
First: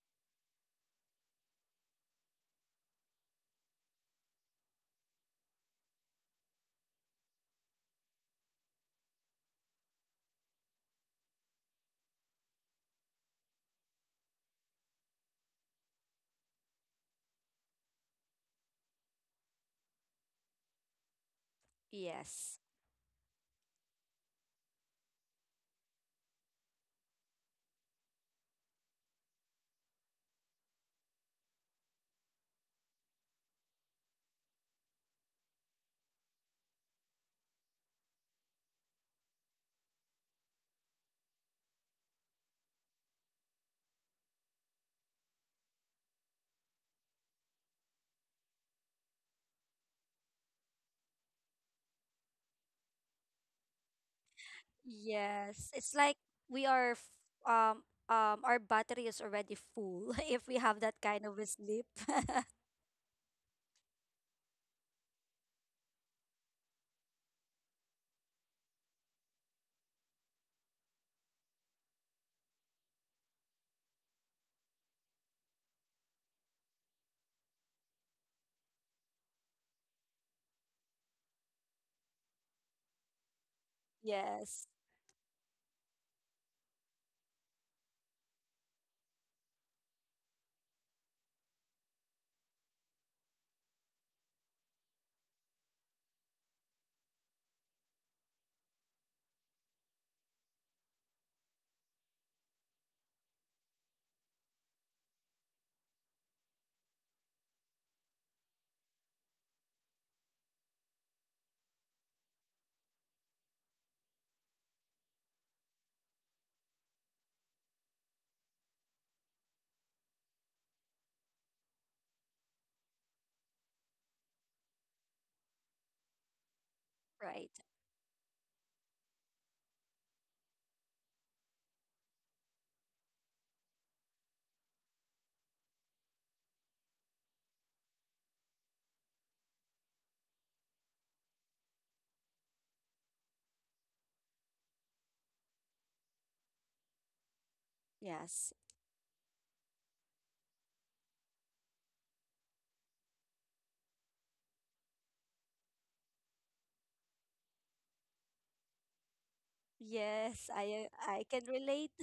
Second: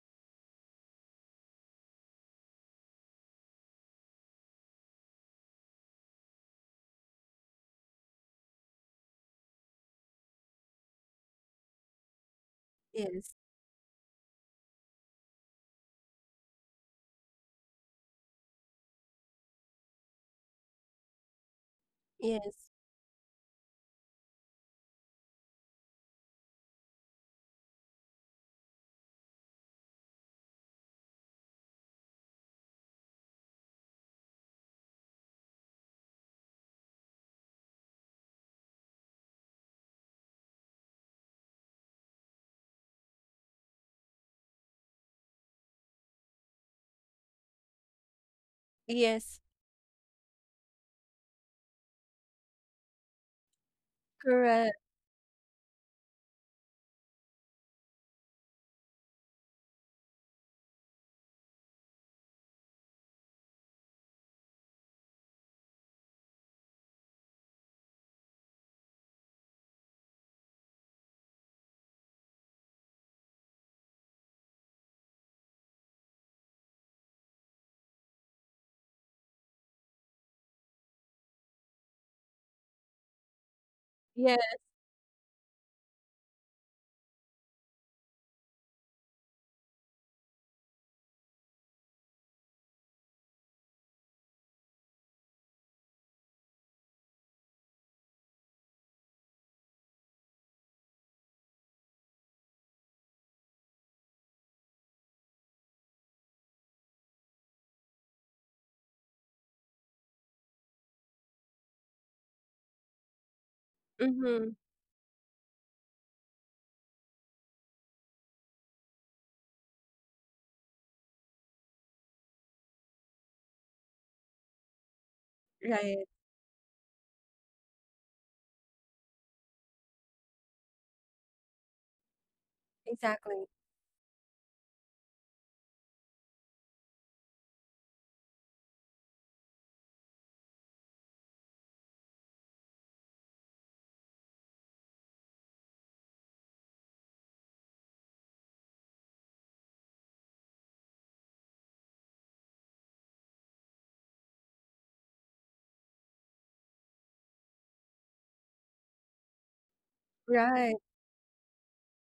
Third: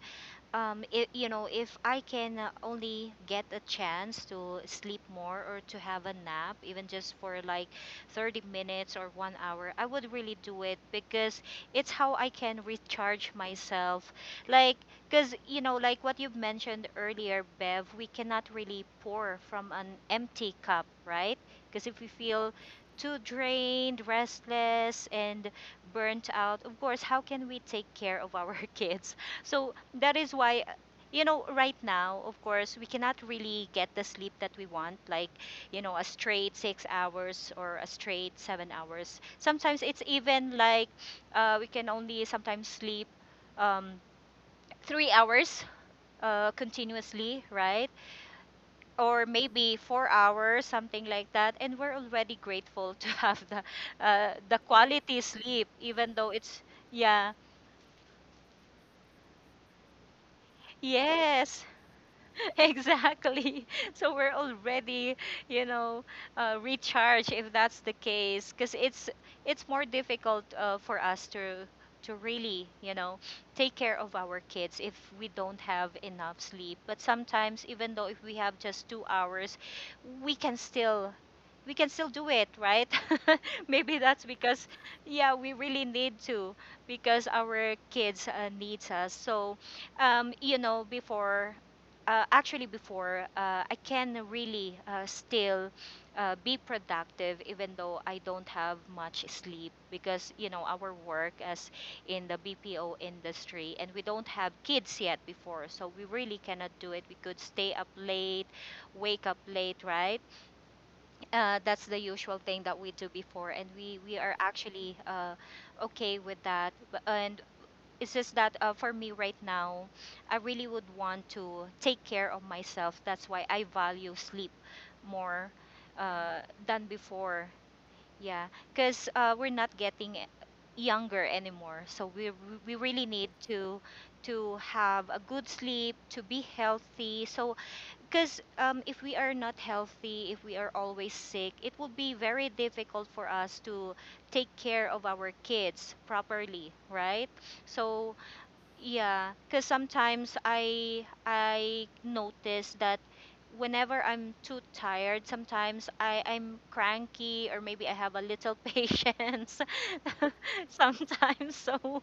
C: it, you know, if I can only get a chance to sleep more or to have a nap even just for like 30 minutes or 1 hour, I would really do it, because it's how I can recharge
A: yes,
C: myself. Like, cuz you know, like what you've mentioned earlier, Bev, we cannot really pour from an empty cup, right? Because if we feel
B: Yes.
A: yes,
C: too drained, restless, and burnt out, of course, how can we take care of our kids? So that is why, you know, right now, of course, we cannot really get the sleep that we want, like, you know, a straight 6 hours or a straight 7 hours. Sometimes it's even like we can only sometimes sleep um, 3 hours continuously, right? Or
A: yes,
C: maybe 4 hours, something like that, and we're already grateful to have the
A: correct,
C: quality sleep,
B: Yes. It's
C: even
B: like
C: though it's
B: we are f-
C: yeah,
B: our battery is already full if we have that kind of a
C: yes,
B: sleep.
C: exactly. So we're already, you know, recharged if that's the case, because it's more difficult for us to really, you know, take care of our kids if we don't have enough sleep. But sometimes, even though if we have just 2 hours, we can still, we can still do it, right? Maybe that's
A: yeah.
C: because,
B: Yes.
C: yeah, we really need to, because our kids needs us. So, you know, before actually before I can really still be productive even though I don't have much sleep because you know our work as in the BPO industry, and we don't have kids yet before, so we really cannot do it. We could stay up late, wake up late, right? That's the usual thing that we do before, and we are
A: Mm-hmm.
C: actually okay with that, but, and it's just that for me right now, I really would want to take care of myself. That's why I value sleep more
A: Right,
C: uh, than before.
B: Right.
C: Yeah, because we're not getting younger anymore, so we really need
A: exactly,
C: to have a good sleep, to be healthy. So, because if we are not healthy, if we are always sick, it will be very difficult for us to take care of our kids properly, right? So
B: Yes.
C: yeah, because sometimes I notice that whenever I'm too tired, sometimes I'm cranky, or maybe I have a little patience
B: Yes,
A: right.
B: I can
C: sometimes.
B: relate.
C: So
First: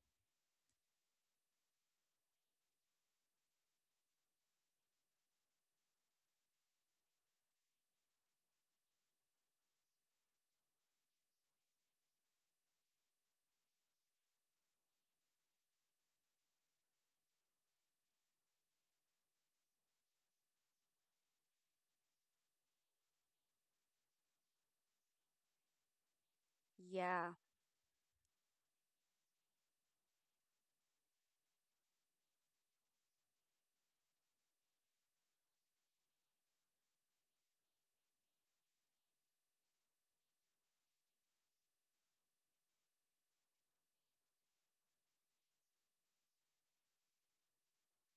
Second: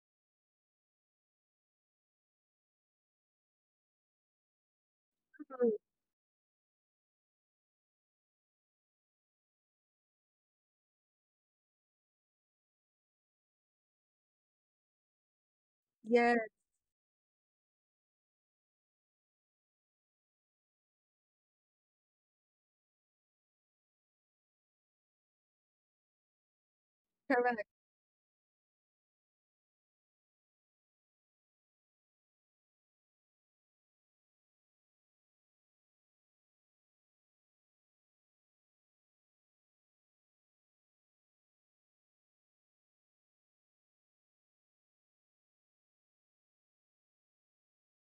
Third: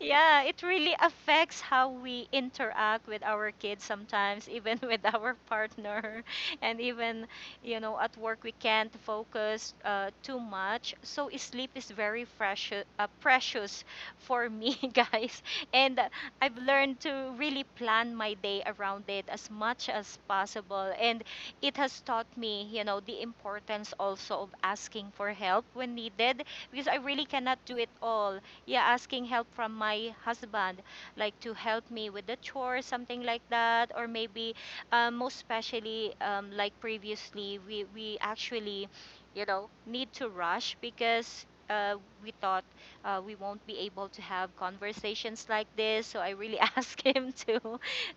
C: yeah, it really affects how we interact with our kids sometimes, even with our
A: Mm.
C: partner. And even, you know, at work, we can't focus too much. So sleep is very precious, precious for me, guys. And
A: Yeah,
C: I've learned to really plan my day around it as much as possible. And it has taught me, you know, the importance also of asking for help when needed, because I really
B: Yeah.
C: cannot
A: correct,
C: do it all. Yeah, asking help from my husband, like to help me with the chores, something like that, or maybe most especially like previously we actually, you know, need to rush because we thought we won't be able to have conversations like this, so I really asked him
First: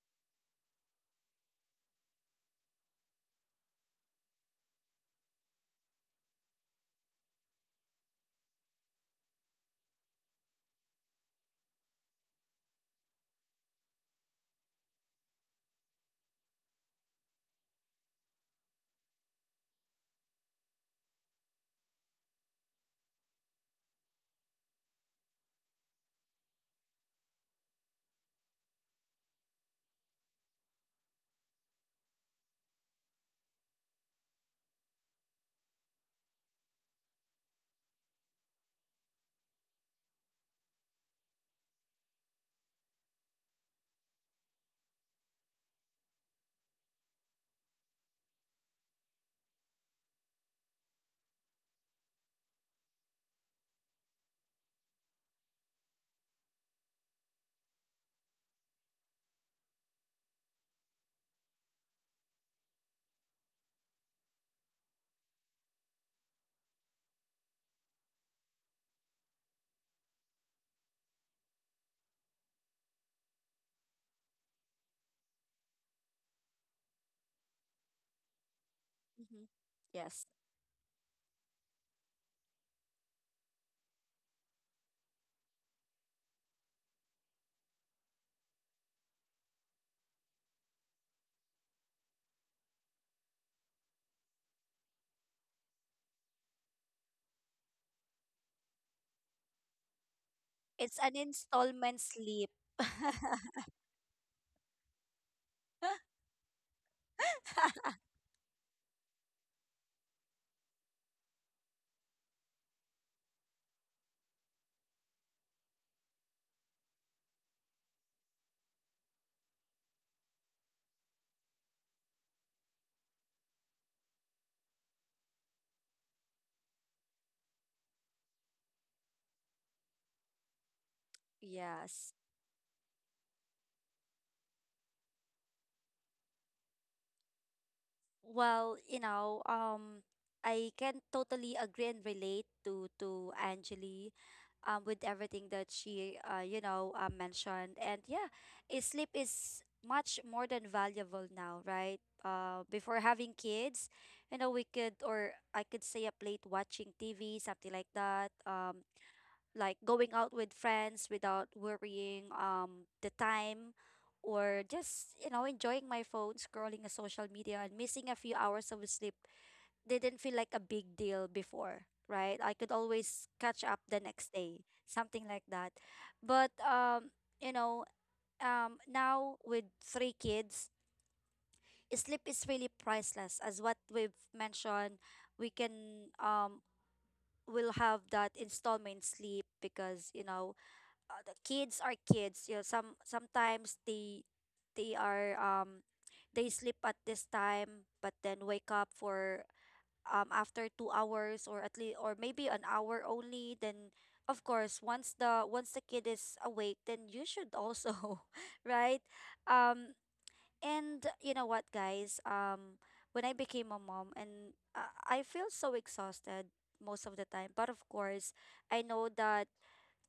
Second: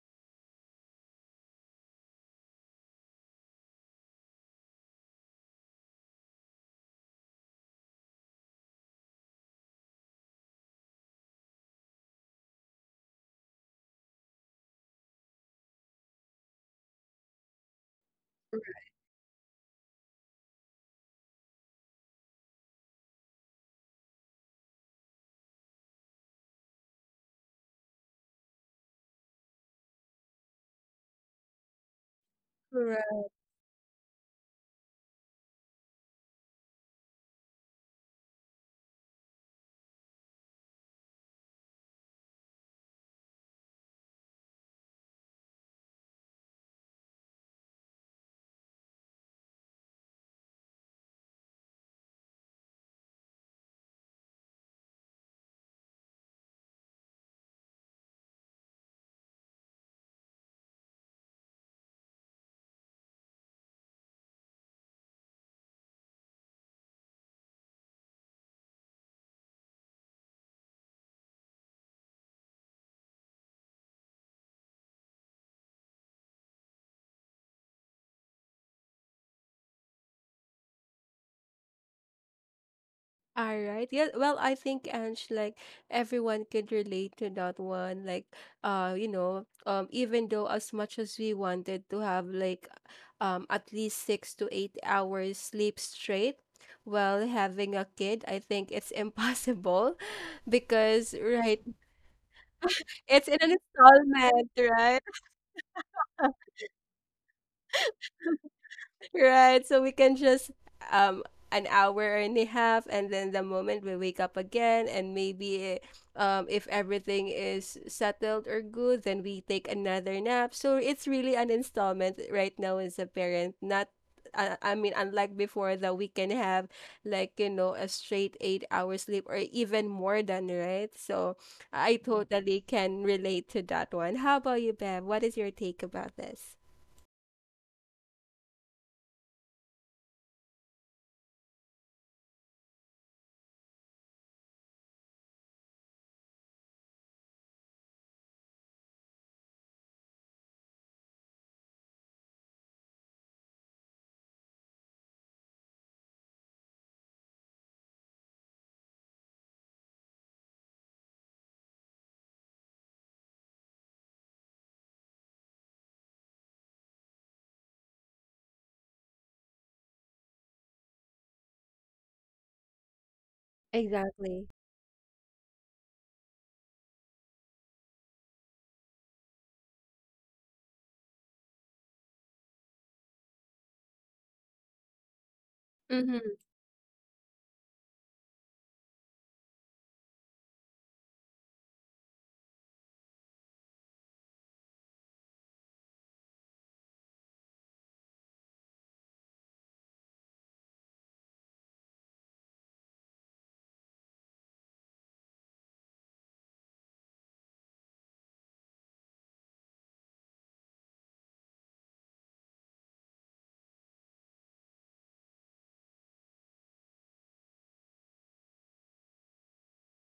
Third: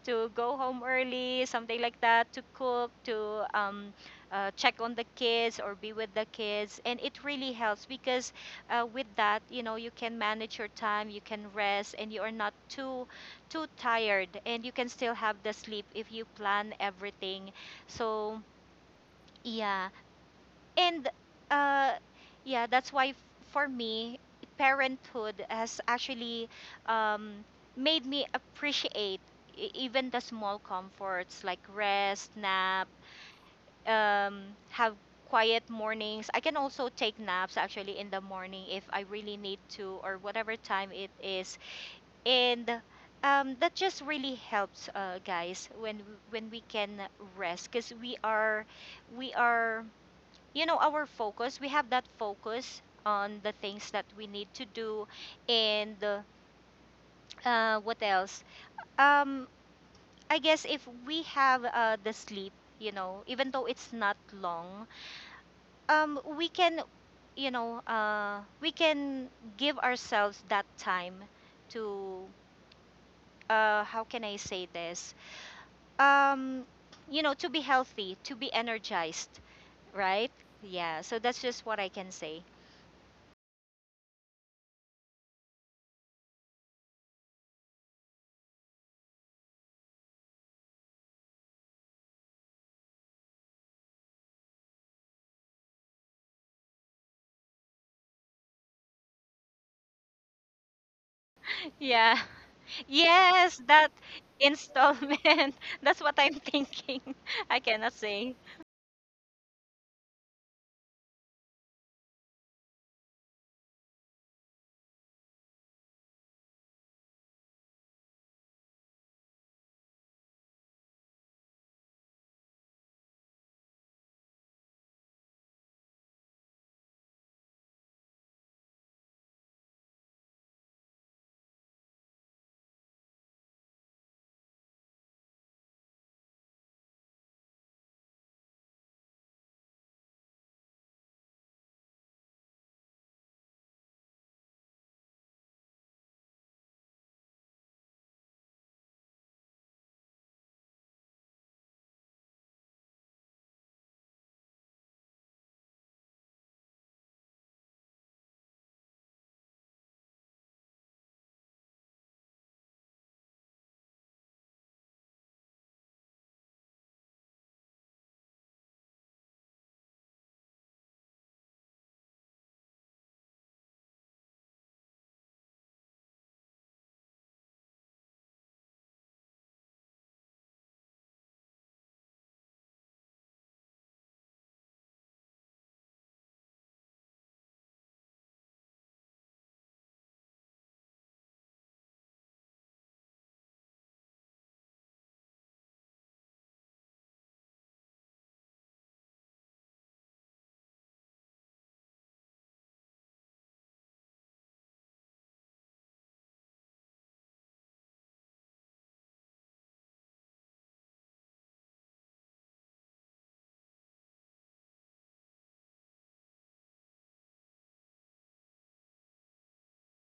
C: to go home early, something like that, to cook, to check on the kids or be with the kids, and it really helps because with that you know you can manage your time, you can rest, and you are not too tired, and you can still have the sleep if you plan everything. So
A: correct.
C: yeah. and uh yeah, that's why for me parenthood has actually um made me appreciate even the small comforts like rest, nap,
A: Correct.
C: um, have quiet mornings. I can also take naps actually in the morning if I really need to, or whatever time it is. And that just really helps, guys, when we can rest, because we are you know our focus. We have that focus on the things that we need to do. And what else um I guess if we have the sleep, you know, even though it's not long, we can, you know, we can give ourselves that time to, how can I say this, um you know, to be healthy, to be energized,
B: Hmm. Yes.
C: right? Yeah, so that's just what I can say.
A: All right. Yeah. Well, I think Ange, like everyone could relate to that one. Like, you know, even though as much as we wanted to have, like, at least 6 to 8 hours sleep straight, while having a kid, I think it's impossible,
B: It's an
A: because right,
B: installment
C: Yeah.
B: sleep.
A: it's in an
C: Yes, that.
A: installment, right?
C: Installment. That's what I'm thinking. I cannot say.
A: Right. So we can just um an hour and a half, and then the moment we wake up again and maybe if everything is settled or good, then we take another nap. So it's really an installment right now as a parent, not I mean, unlike before that we can have, like, you know, a straight 8 hour sleep or even more than, right? So I
B: Yes.
A: totally can relate to that one. How about you, Bev? What is your take about this?
B: Well, you know, I can totally agree and relate to Angeli, with everything that she, mentioned. And yeah, sleep is much more than valuable now, right? Before having kids, you know, we could or I could stay up late watching TV, something like that. Like going out with friends without worrying the time, or just, you know, enjoying my phone, scrolling a social media, and missing a few hours of sleep didn't feel like a big deal before, right? I could always catch up the next
A: Exactly.
B: day, something like that. But you know now with three kids, sleep is really priceless, as what we've mentioned. We can
A: Mm-hmm.
B: will have that installment sleep, because you know, the kids are kids. You know, sometimes they are they sleep at this time, but then wake up for after 2 hours, or at least, or maybe an hour only. Then, of course, once the kid is awake, then you should also, right? Um and you know what, guys? When I became a mom, and I feel so exhausted most of the time. But of course, I know that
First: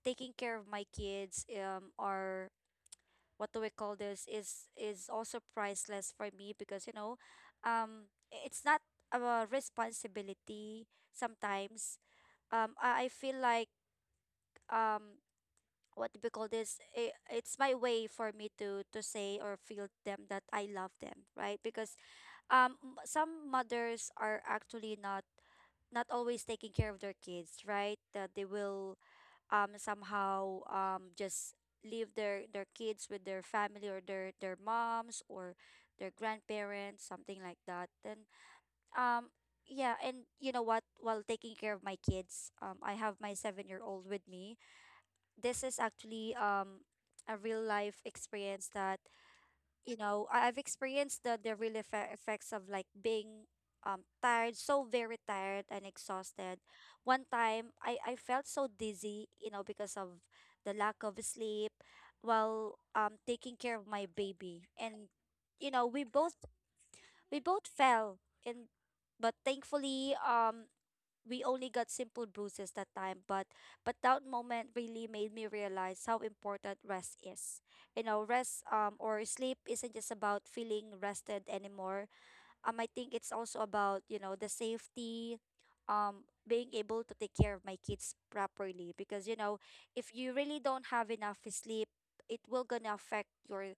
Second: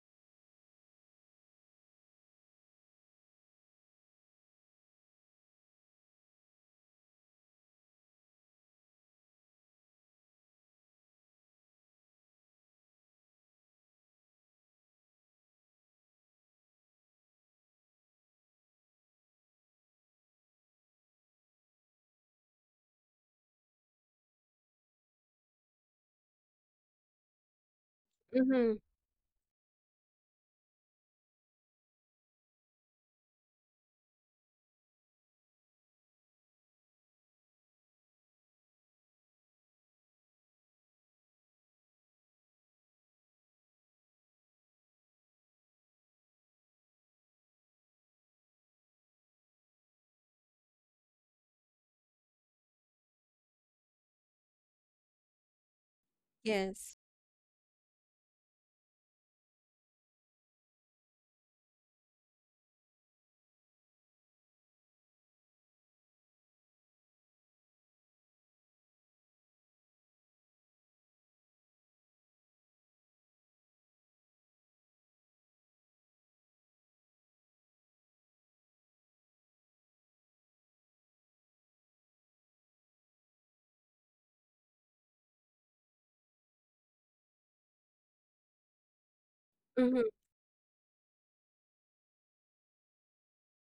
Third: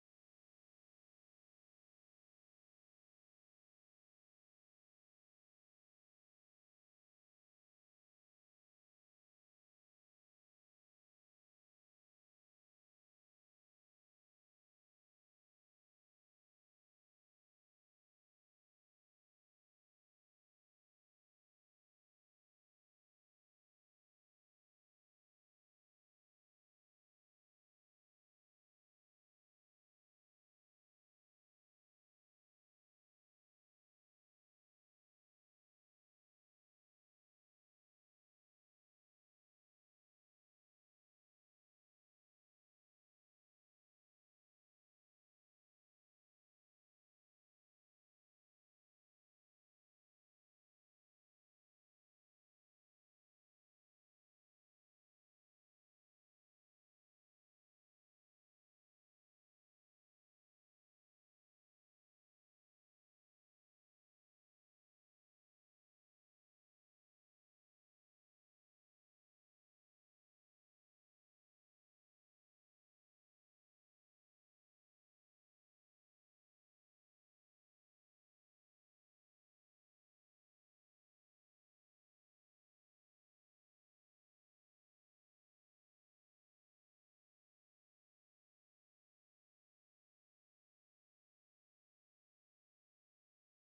B: taking care of my kids, or what do we call this, is also priceless for me, because you know, it's not a responsibility sometimes. I feel like, um what do we call this, I it's my way for me to say or feel them that I love them, right? Because some mothers are actually not always taking care of their kids, right? That they
A: Mm-hmm.
B: will somehow just leave their kids with their family, or their moms, or their grandparents, something like that. Then um yeah. And you know what, while taking care of my kids, I have my 7 year old with me. This is actually a real life experience that, you know, I've experienced the real effects of like being tired, so very tired and exhausted.
A: Yes.
B: One time, I felt so dizzy, you know, because of the lack of sleep while taking care of my baby. And you know, we both fell. And But thankfully, we only got simple bruises that time. But that moment really made me realize how important rest is. You know, rest, or sleep isn't just about feeling rested anymore. I think it's also about, you know, the safety, being able to take care of my kids properly, because you know,
A: Mhm.
B: if you really don't have enough sleep, it will gonna affect your,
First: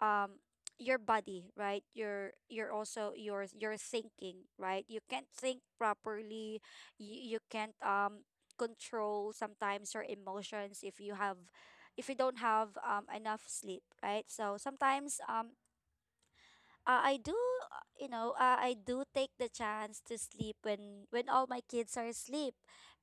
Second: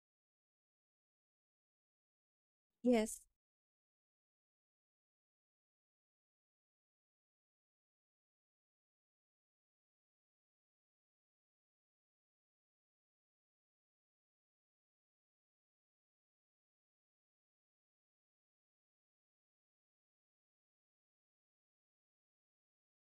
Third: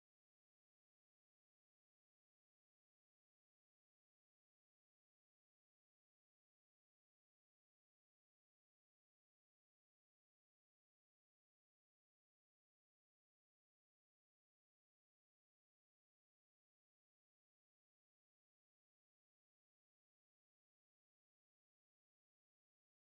B: um your body, right? Your also
A: Yes.
B: your thinking, right? You can't think properly. You can't, control sometimes your emotions if you don't have enough sleep, right? So sometimes, I do, I do take the chance to sleep when all my kids are asleep,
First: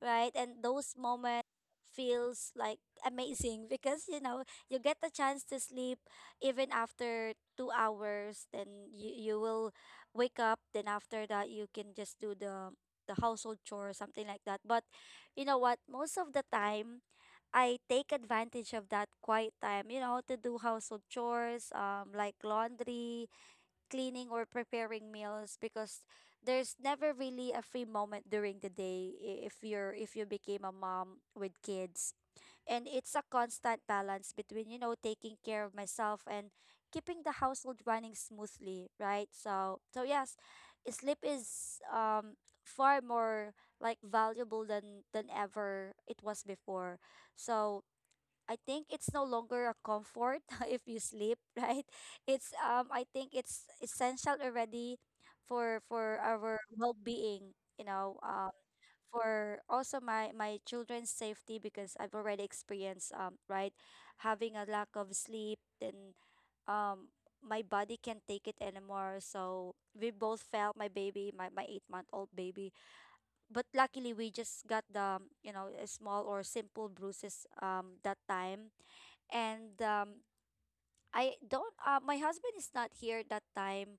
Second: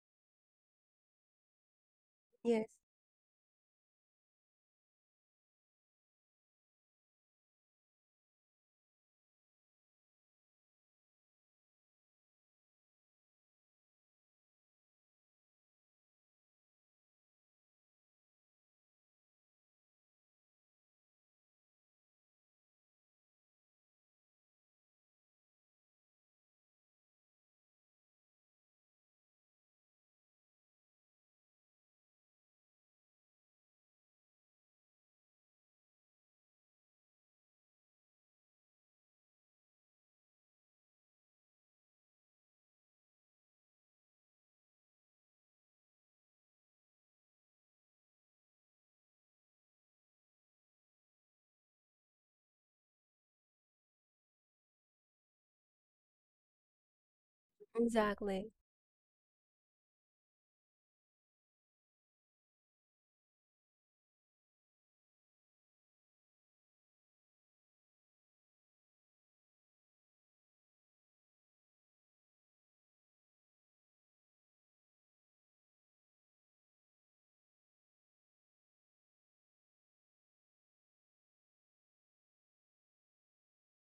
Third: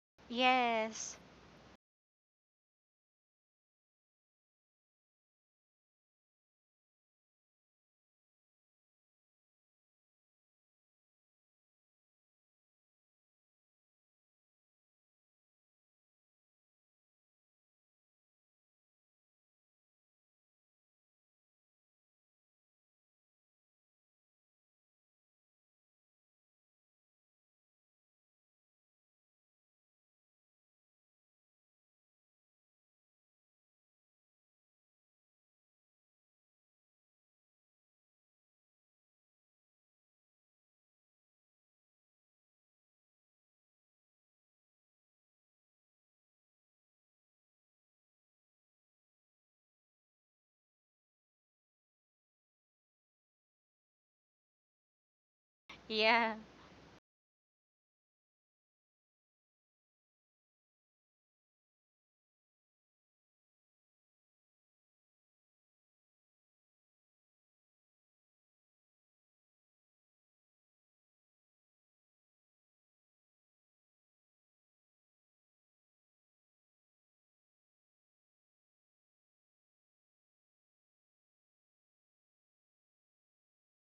B: right? And those
C: Yes.
B: moments feels
A: Yes.
B: like amazing because you know, you get the chance to sleep even after 2 hours. Then you will wake up. Then after that, you can just do the household chore, something like that. But you know what? Most of the time, I take advantage of that quiet time, you know, to do household chores, like laundry, cleaning, or preparing meals, because there's never really a free moment during the day, if you're, if you became a mom with kids. And it's a constant balance between, you know, taking care of myself and keeping the household running smoothly, right? So yes, sleep is far more like valuable than ever it was before. So I think it's no longer a comfort if you sleep, right? It's I think it's essential already, for
C: Yeah.
B: our well-being, you know,
A: Exactly.
B: for also my children's safety, because I've already experienced, right, having a lack of sleep, then um my body can't take it anymore, so we both felt. My baby, my 8 month old baby, but luckily we just got the, you know, a small or simple bruises that time. And I don't, my husband is not here that time.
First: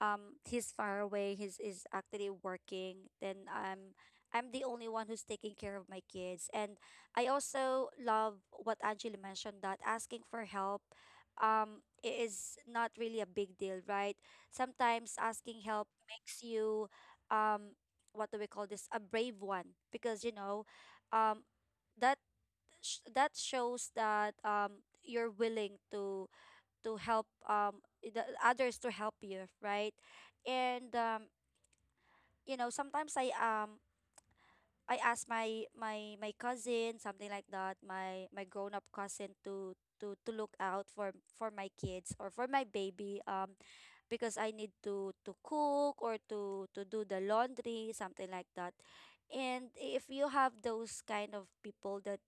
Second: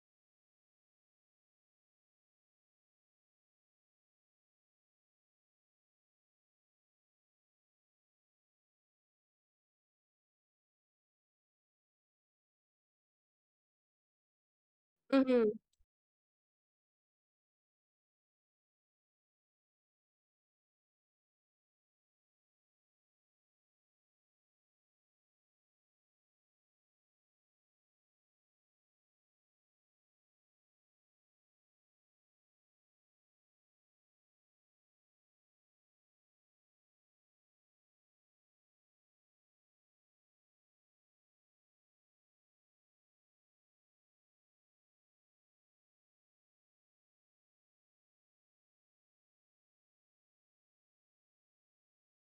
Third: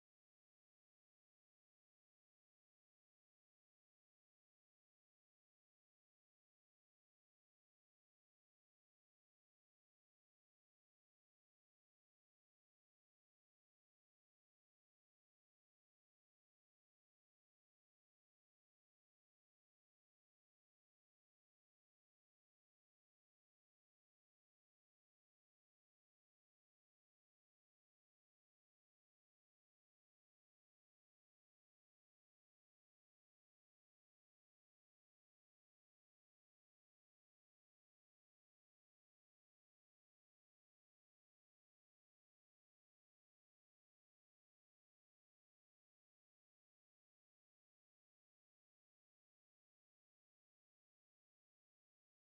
B: He's far away. He's is actually working. Then I'm the only one who's taking care of my kids. And I also love what Angela mentioned, that asking for help is not really a big deal, right? Sometimes
A: Mhm.
B: asking help makes you, um what do we call this? A brave one, because you know, um that that shows that you're willing to help, the others to help you, right? And you know, sometimes I ask my cousin, something like that, my grown-up cousin to to look out for my kids, or for my baby, because I need to cook, or to do the laundry, something like that. And if you have those kind of people that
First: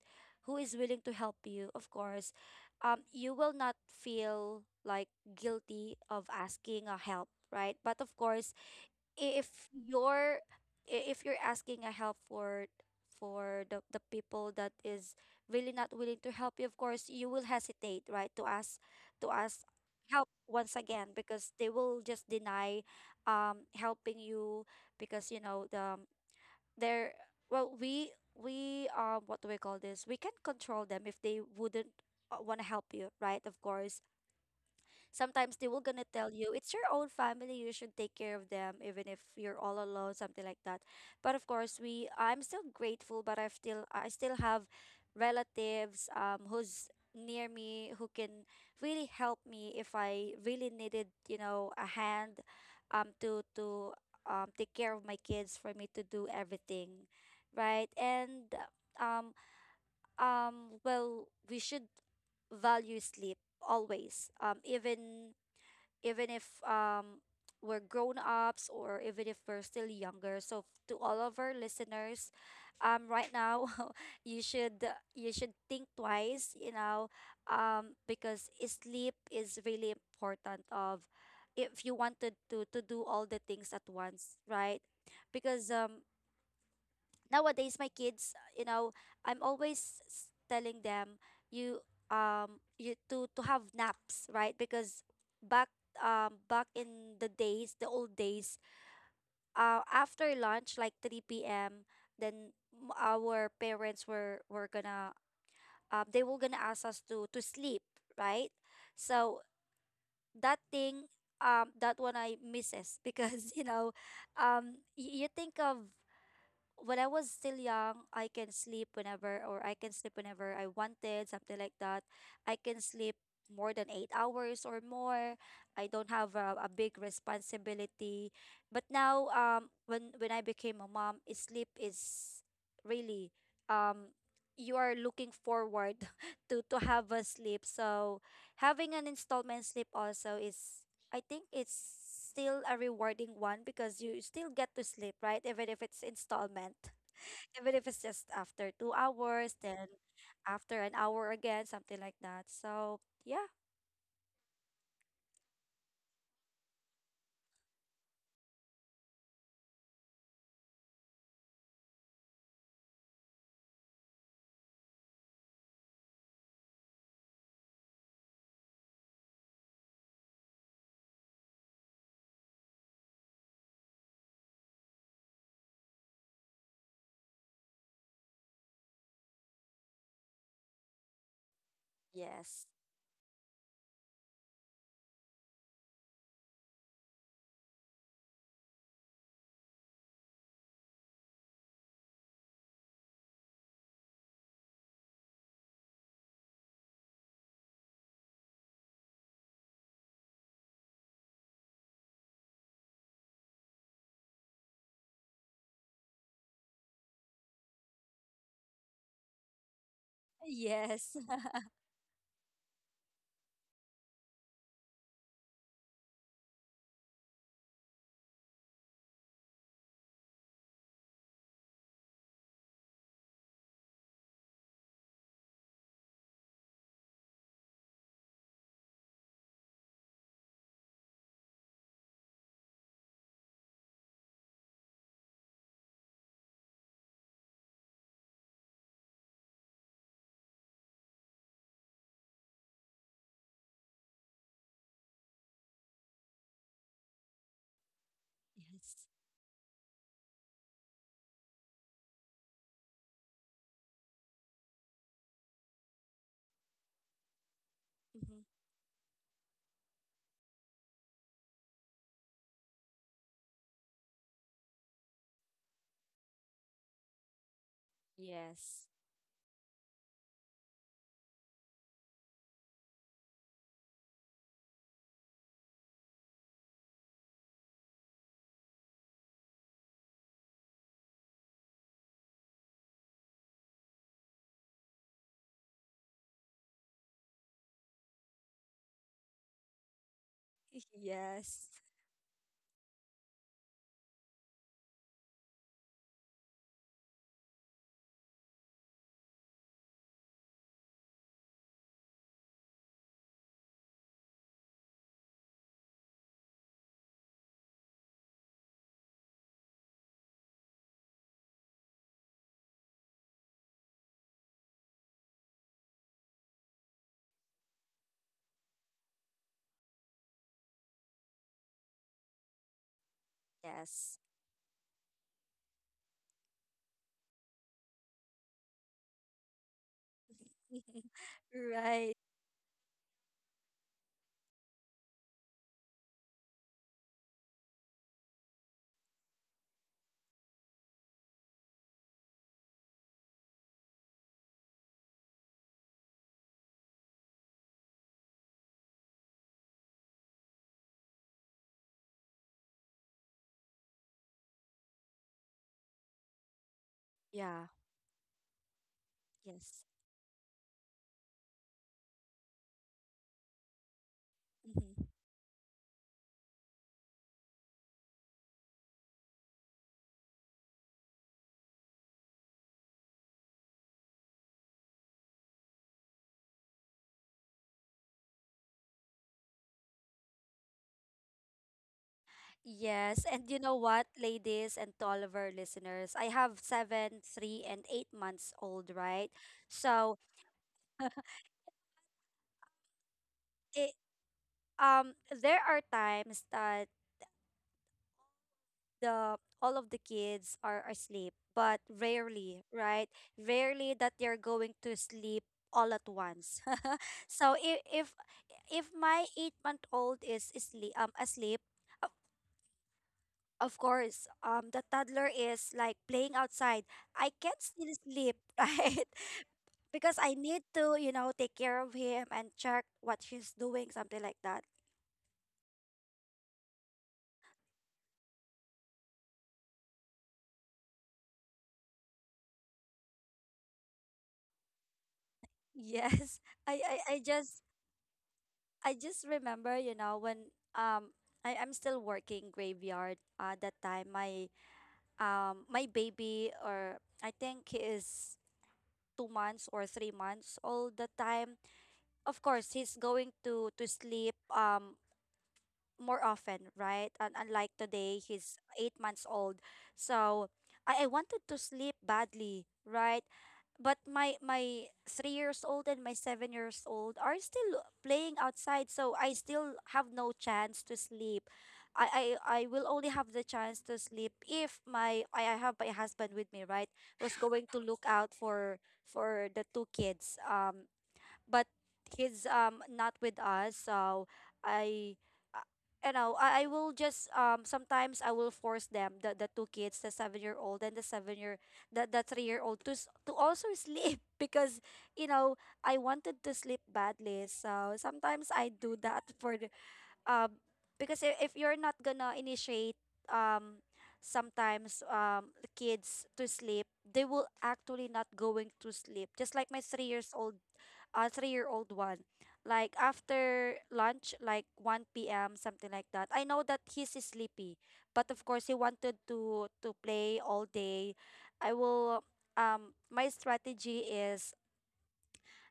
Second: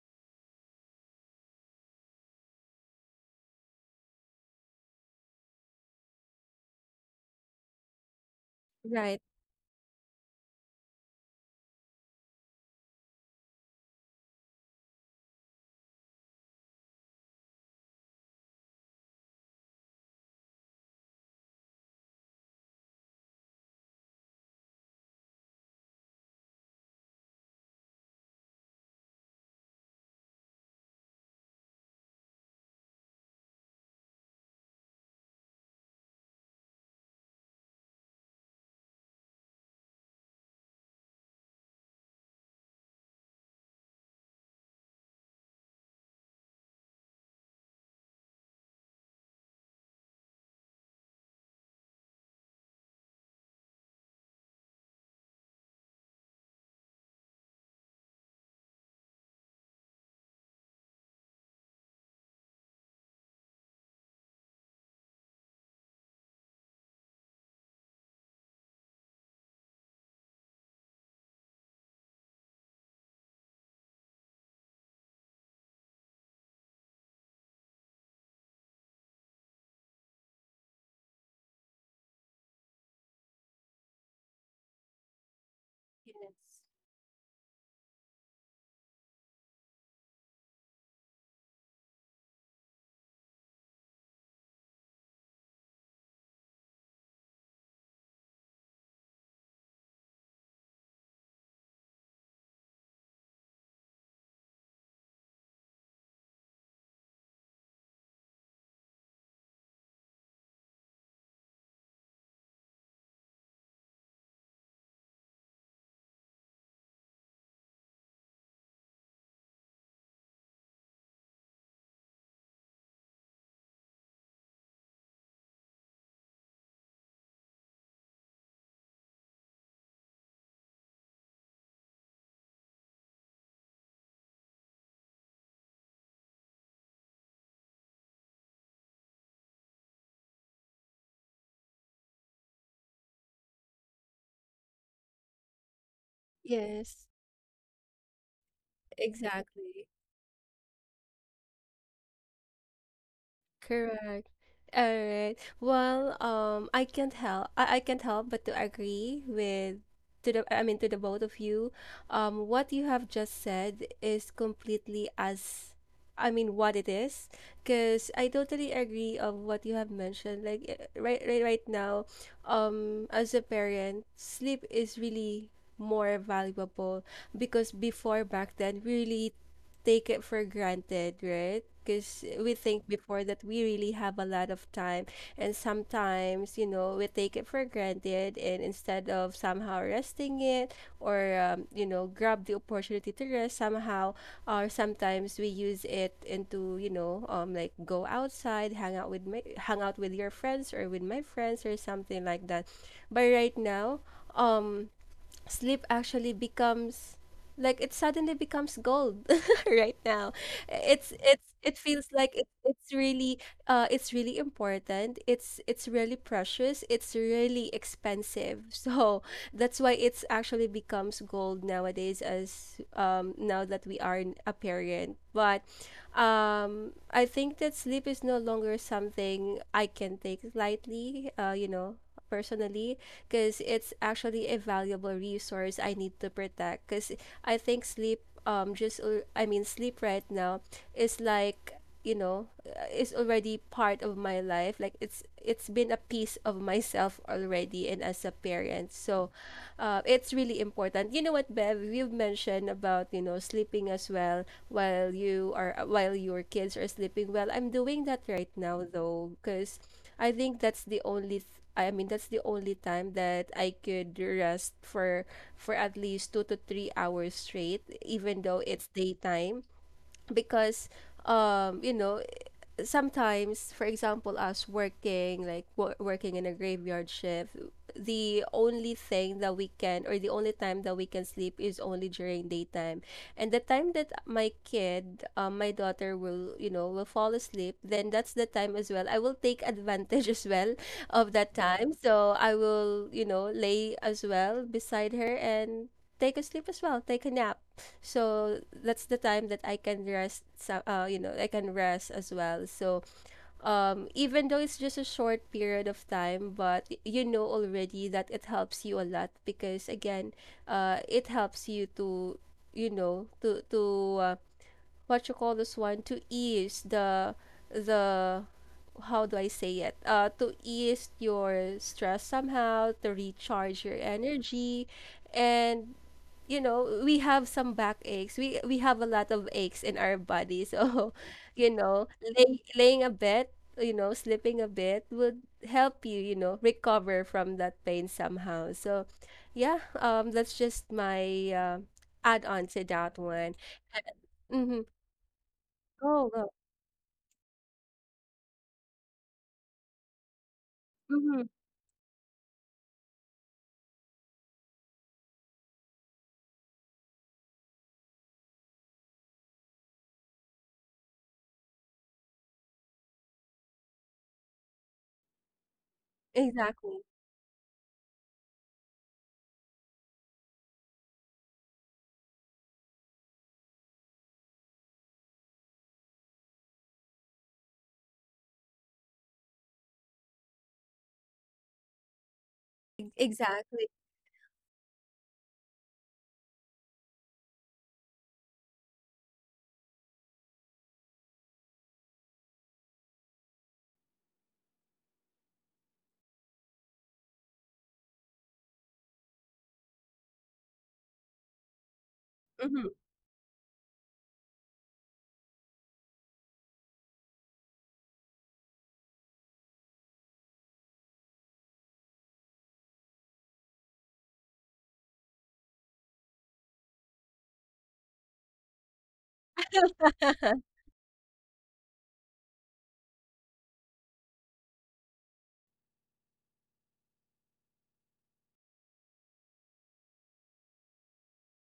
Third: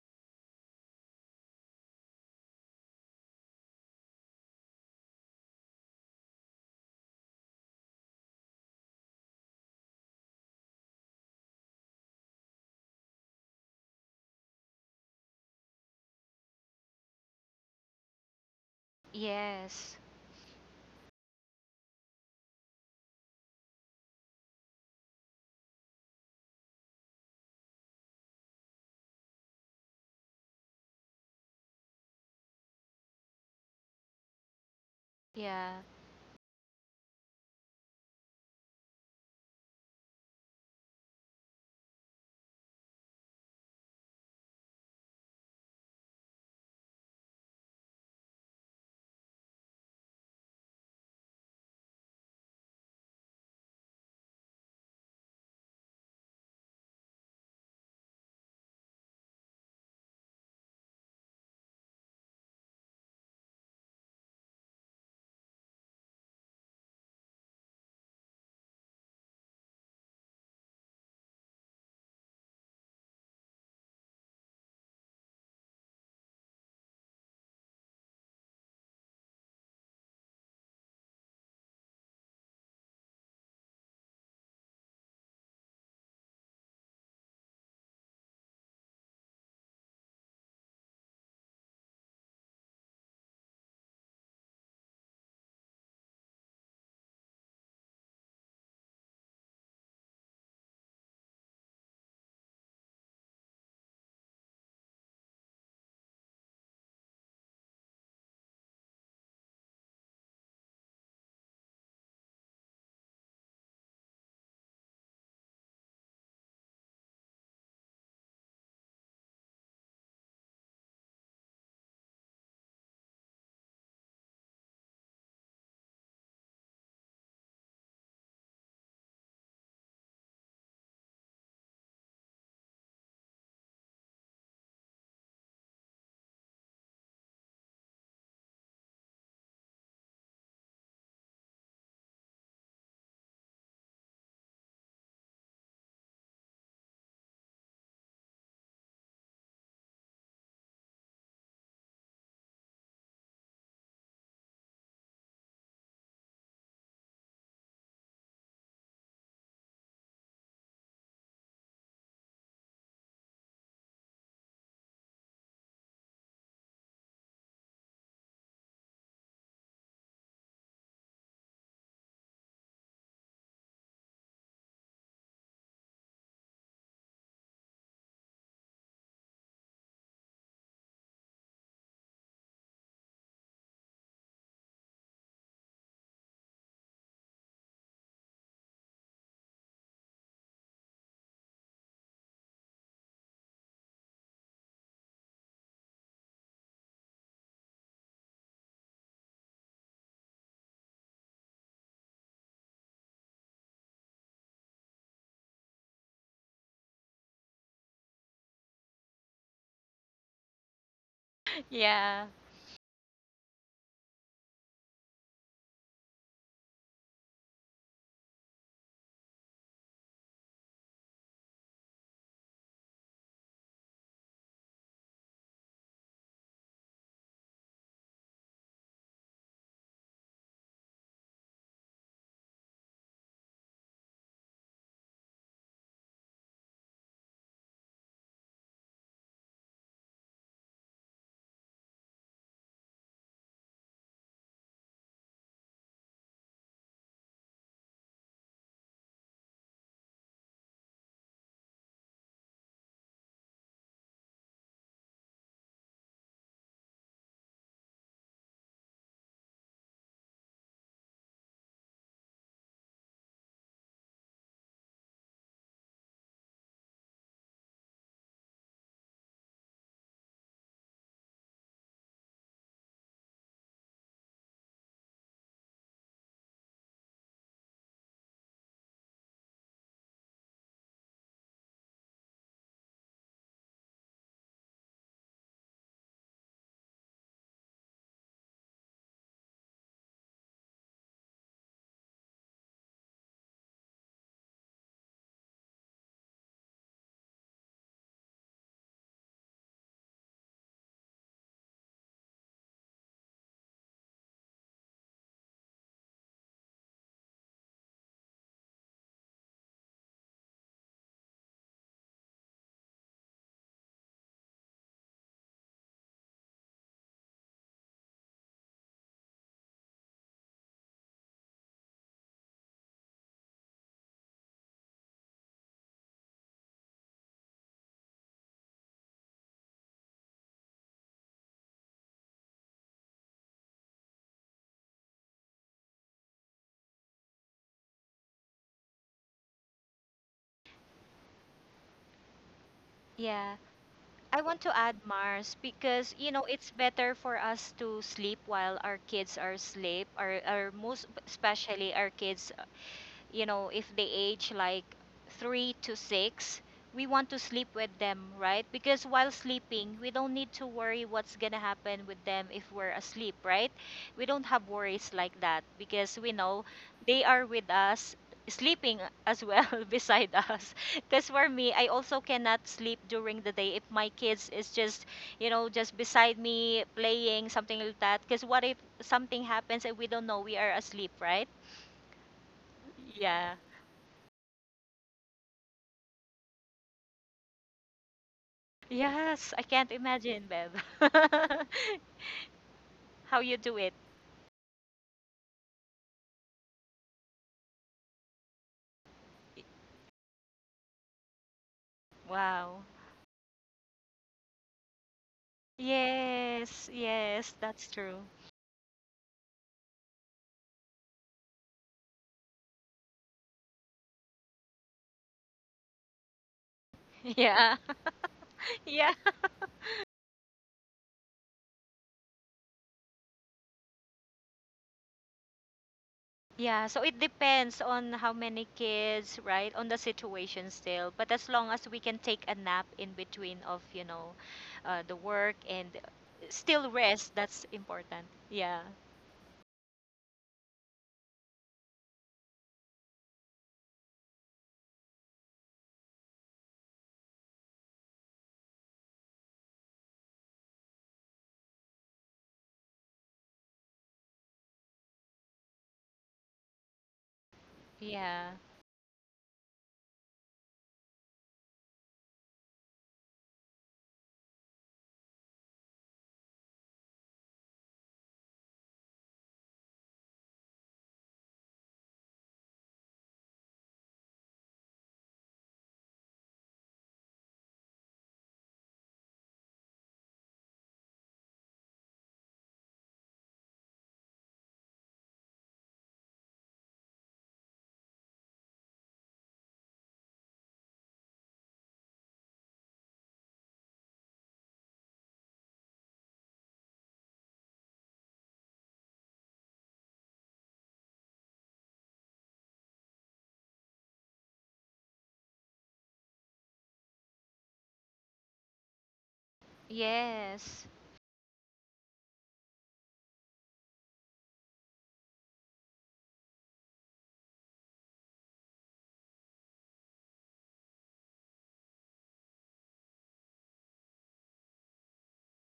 B: who is willing to help you, of course, you will not feel like guilty of asking a help, right? But of course,
A: Right.
B: if you're if you're asking a help for the people that is really not willing to help you, of course you will hesitate, right, to ask to ask
C: Yes.
B: help once again, because they will just deny, helping you. Because you know, they're, well we we what do we call this, we can control them if they wouldn't want to help you, right? Of course, sometimes they will
C: Yeah.
B: gonna tell you it's your own family, you should take care of them even if you're all alone, something like that. But of course, we I'm still grateful. But I still, have relatives, who's near me, who can really help me if I really needed, you know, a hand to take care of my kids, for me to do everything, right. And um well, we should value sleep always, even if we're grown ups, or even if we're still younger. So to all of our listeners, right now, you should you should think twice, you know, because sleep is really important of, if you wanted to do all the things at once, right? Because,
A: Yes.
B: nowadays my kids, you know, I'm always telling them, you you to have naps, right? Because back back in the days, the old days, after lunch, like 3 p.m. Then our parents were gonna, they were gonna ask us to sleep, right? So that thing, that one I misses, because you know, you think of when I was still young, I can sleep whenever, or I can sleep whenever I wanted, something like that. I can sleep more than 8 hours or more. I don't have a big responsibility. But now, when I became a mom, sleep is really, um you are looking forward to have a sleep. So having an installment sleep also is I think it's still a rewarding one because you still get to sleep, right? Even if it's installment,
A: Yes.
B: even if it's just after 2 hours,
A: Exactly.
B: then after an hour again, something like that. So, yeah,
A: Correct. All right. Well, I can't help. I can't help but to agree with to the. I mean, to the both of you. What you have just said is completely as. I mean, what it is, because I totally agree of what you have mentioned. Like right now, as a parent, sleep is really more valuable because before, back then, we really take it for granted, right? Because we
B: yes,
A: think before that we really have a lot of time, and sometimes we take it for granted, and instead of somehow resting it, or grab the opportunity to rest somehow, or sometimes we use it into, like, go outside, hang out with your friends or with my friends or something like that. But right now, um, sleep actually becomes, like, it suddenly becomes gold. Right now,
B: yes,
A: it feels
C: Yeah.
A: like it. It's really important. It's really precious. It's really expensive. So that's why it's actually becomes gold nowadays, as now that we are a parent. But I think that sleep is no longer something I can take lightly, personally, because it's actually a valuable resource I need to protect. Because I think sleep, just I mean, sleep right now is like, is already part of my life, like, it's been a piece of myself already, and as a parent.
B: yes,
A: So it's really important. You know what, Bev, you've mentioned about sleeping as well while you are while your kids are sleeping. Well, I'm doing that
B: mhm,
A: right now though, because I think that's the only I mean, that's the only time that I could rest for at least 2 to 3 hours straight, even though
B: yes,
A: it's daytime, because um you know sometimes, for example, us working, like working in a graveyard shift, the only thing that we can, or the only time that we can sleep is only during daytime. And the time that my kid, my daughter will fall asleep, then that's the time as well. I will take advantage as well of that
B: yes,
A: time. So I will, lay as well beside her and take a sleep as well, take a nap. So that's the time that I can rest. So, I can rest as well. So even though it's just a short period of time, but you know already that it helps you a lot, because again, it helps you to you know to to uh, what you call this one, to ease the How do I say it? To ease your stress somehow, to recharge your
B: yes,
A: energy, and we have some back aches. We have a lot of aches in our body. So, you know,
B: right,
A: laying a bit, sleeping a bit would help you recover from that pain somehow. So, yeah, that's just my add on to that
C: Yeah.
A: one.
C: I want to
A: Mm-hmm.
C: add Mars because,
A: Go,
C: you know,
A: go.
C: it's better for us to sleep while our kids are asleep, or most
A: Mm-hmm.
C: especially our kids, you know, if they age like three to six, we want to
B: yeah,
C: sleep with them, right? Because while
B: yes.
C: sleeping, we don't need to worry what's gonna happen with them if we're asleep, right? We don't have
B: Mhm.
C: worries like that because we know
A: Exactly.
C: they are with us sleeping as well beside us, because for me I also cannot sleep during the day if my kids is just, you know, just beside me playing something like that, because what if something happens and we don't know, we are asleep, right?
B: Yes, and
C: Yeah.
B: you know
A: Exactly.
B: what, ladies and to all of our listeners, I have 7, 3, and 8 months old, right?
C: Yes, I can't
B: So
C: imagine, Bev. How you do
B: it,
C: it.
B: there are times that the all of the kids are asleep, but rarely,
C: Wow.
A: Mm-hmm.
B: right? Rarely that they're going to sleep all at once.
C: Yes,
B: so
C: yes, that's true.
B: if my 8 month old is asleep, of course the toddler is like playing outside, I can't
C: Yeah.
B: still sleep, right?
C: Yeah.
B: Because I need to, you know, take care of him and check what he's doing, something like that.
C: Yeah, so it depends on how many kids, right? On the situation still. But as long as we can take a nap in between of, you know, the work and
B: Yes, I,
C: still
B: I, I
C: rest,
B: just
C: that's important. Yeah.
B: I just remember, you know, when I am still working graveyard that time my my baby, or I think he is 2 months or 3 months all the time. Of course he's going to sleep more often, right? And unlike today,
C: Yeah.
B: he's 8 months old. So I wanted to sleep badly, right? But my 3 years old and my 7 years old are still playing outside, so I still have no chance to sleep. I will only have the chance to sleep if my I have my husband with me, right? Was going to look out for the two kids. But he's not with us, so I uh, you know, I will just, sometimes I will force them, the two kids, the 7 year old and the 7 year, the 3 year old, to also sleep, because you know, I wanted to sleep badly, so sometimes I do that for the, um because if you're not gonna initiate um sometimes the kids to sleep, they will actually not going to sleep, just like my 3 years old,
C: Yes.
B: a three-year-old one. Like after lunch, like 1 p.m., something like that. I know that he's sleepy, but of course he wanted to play all day. I will, my strategy is,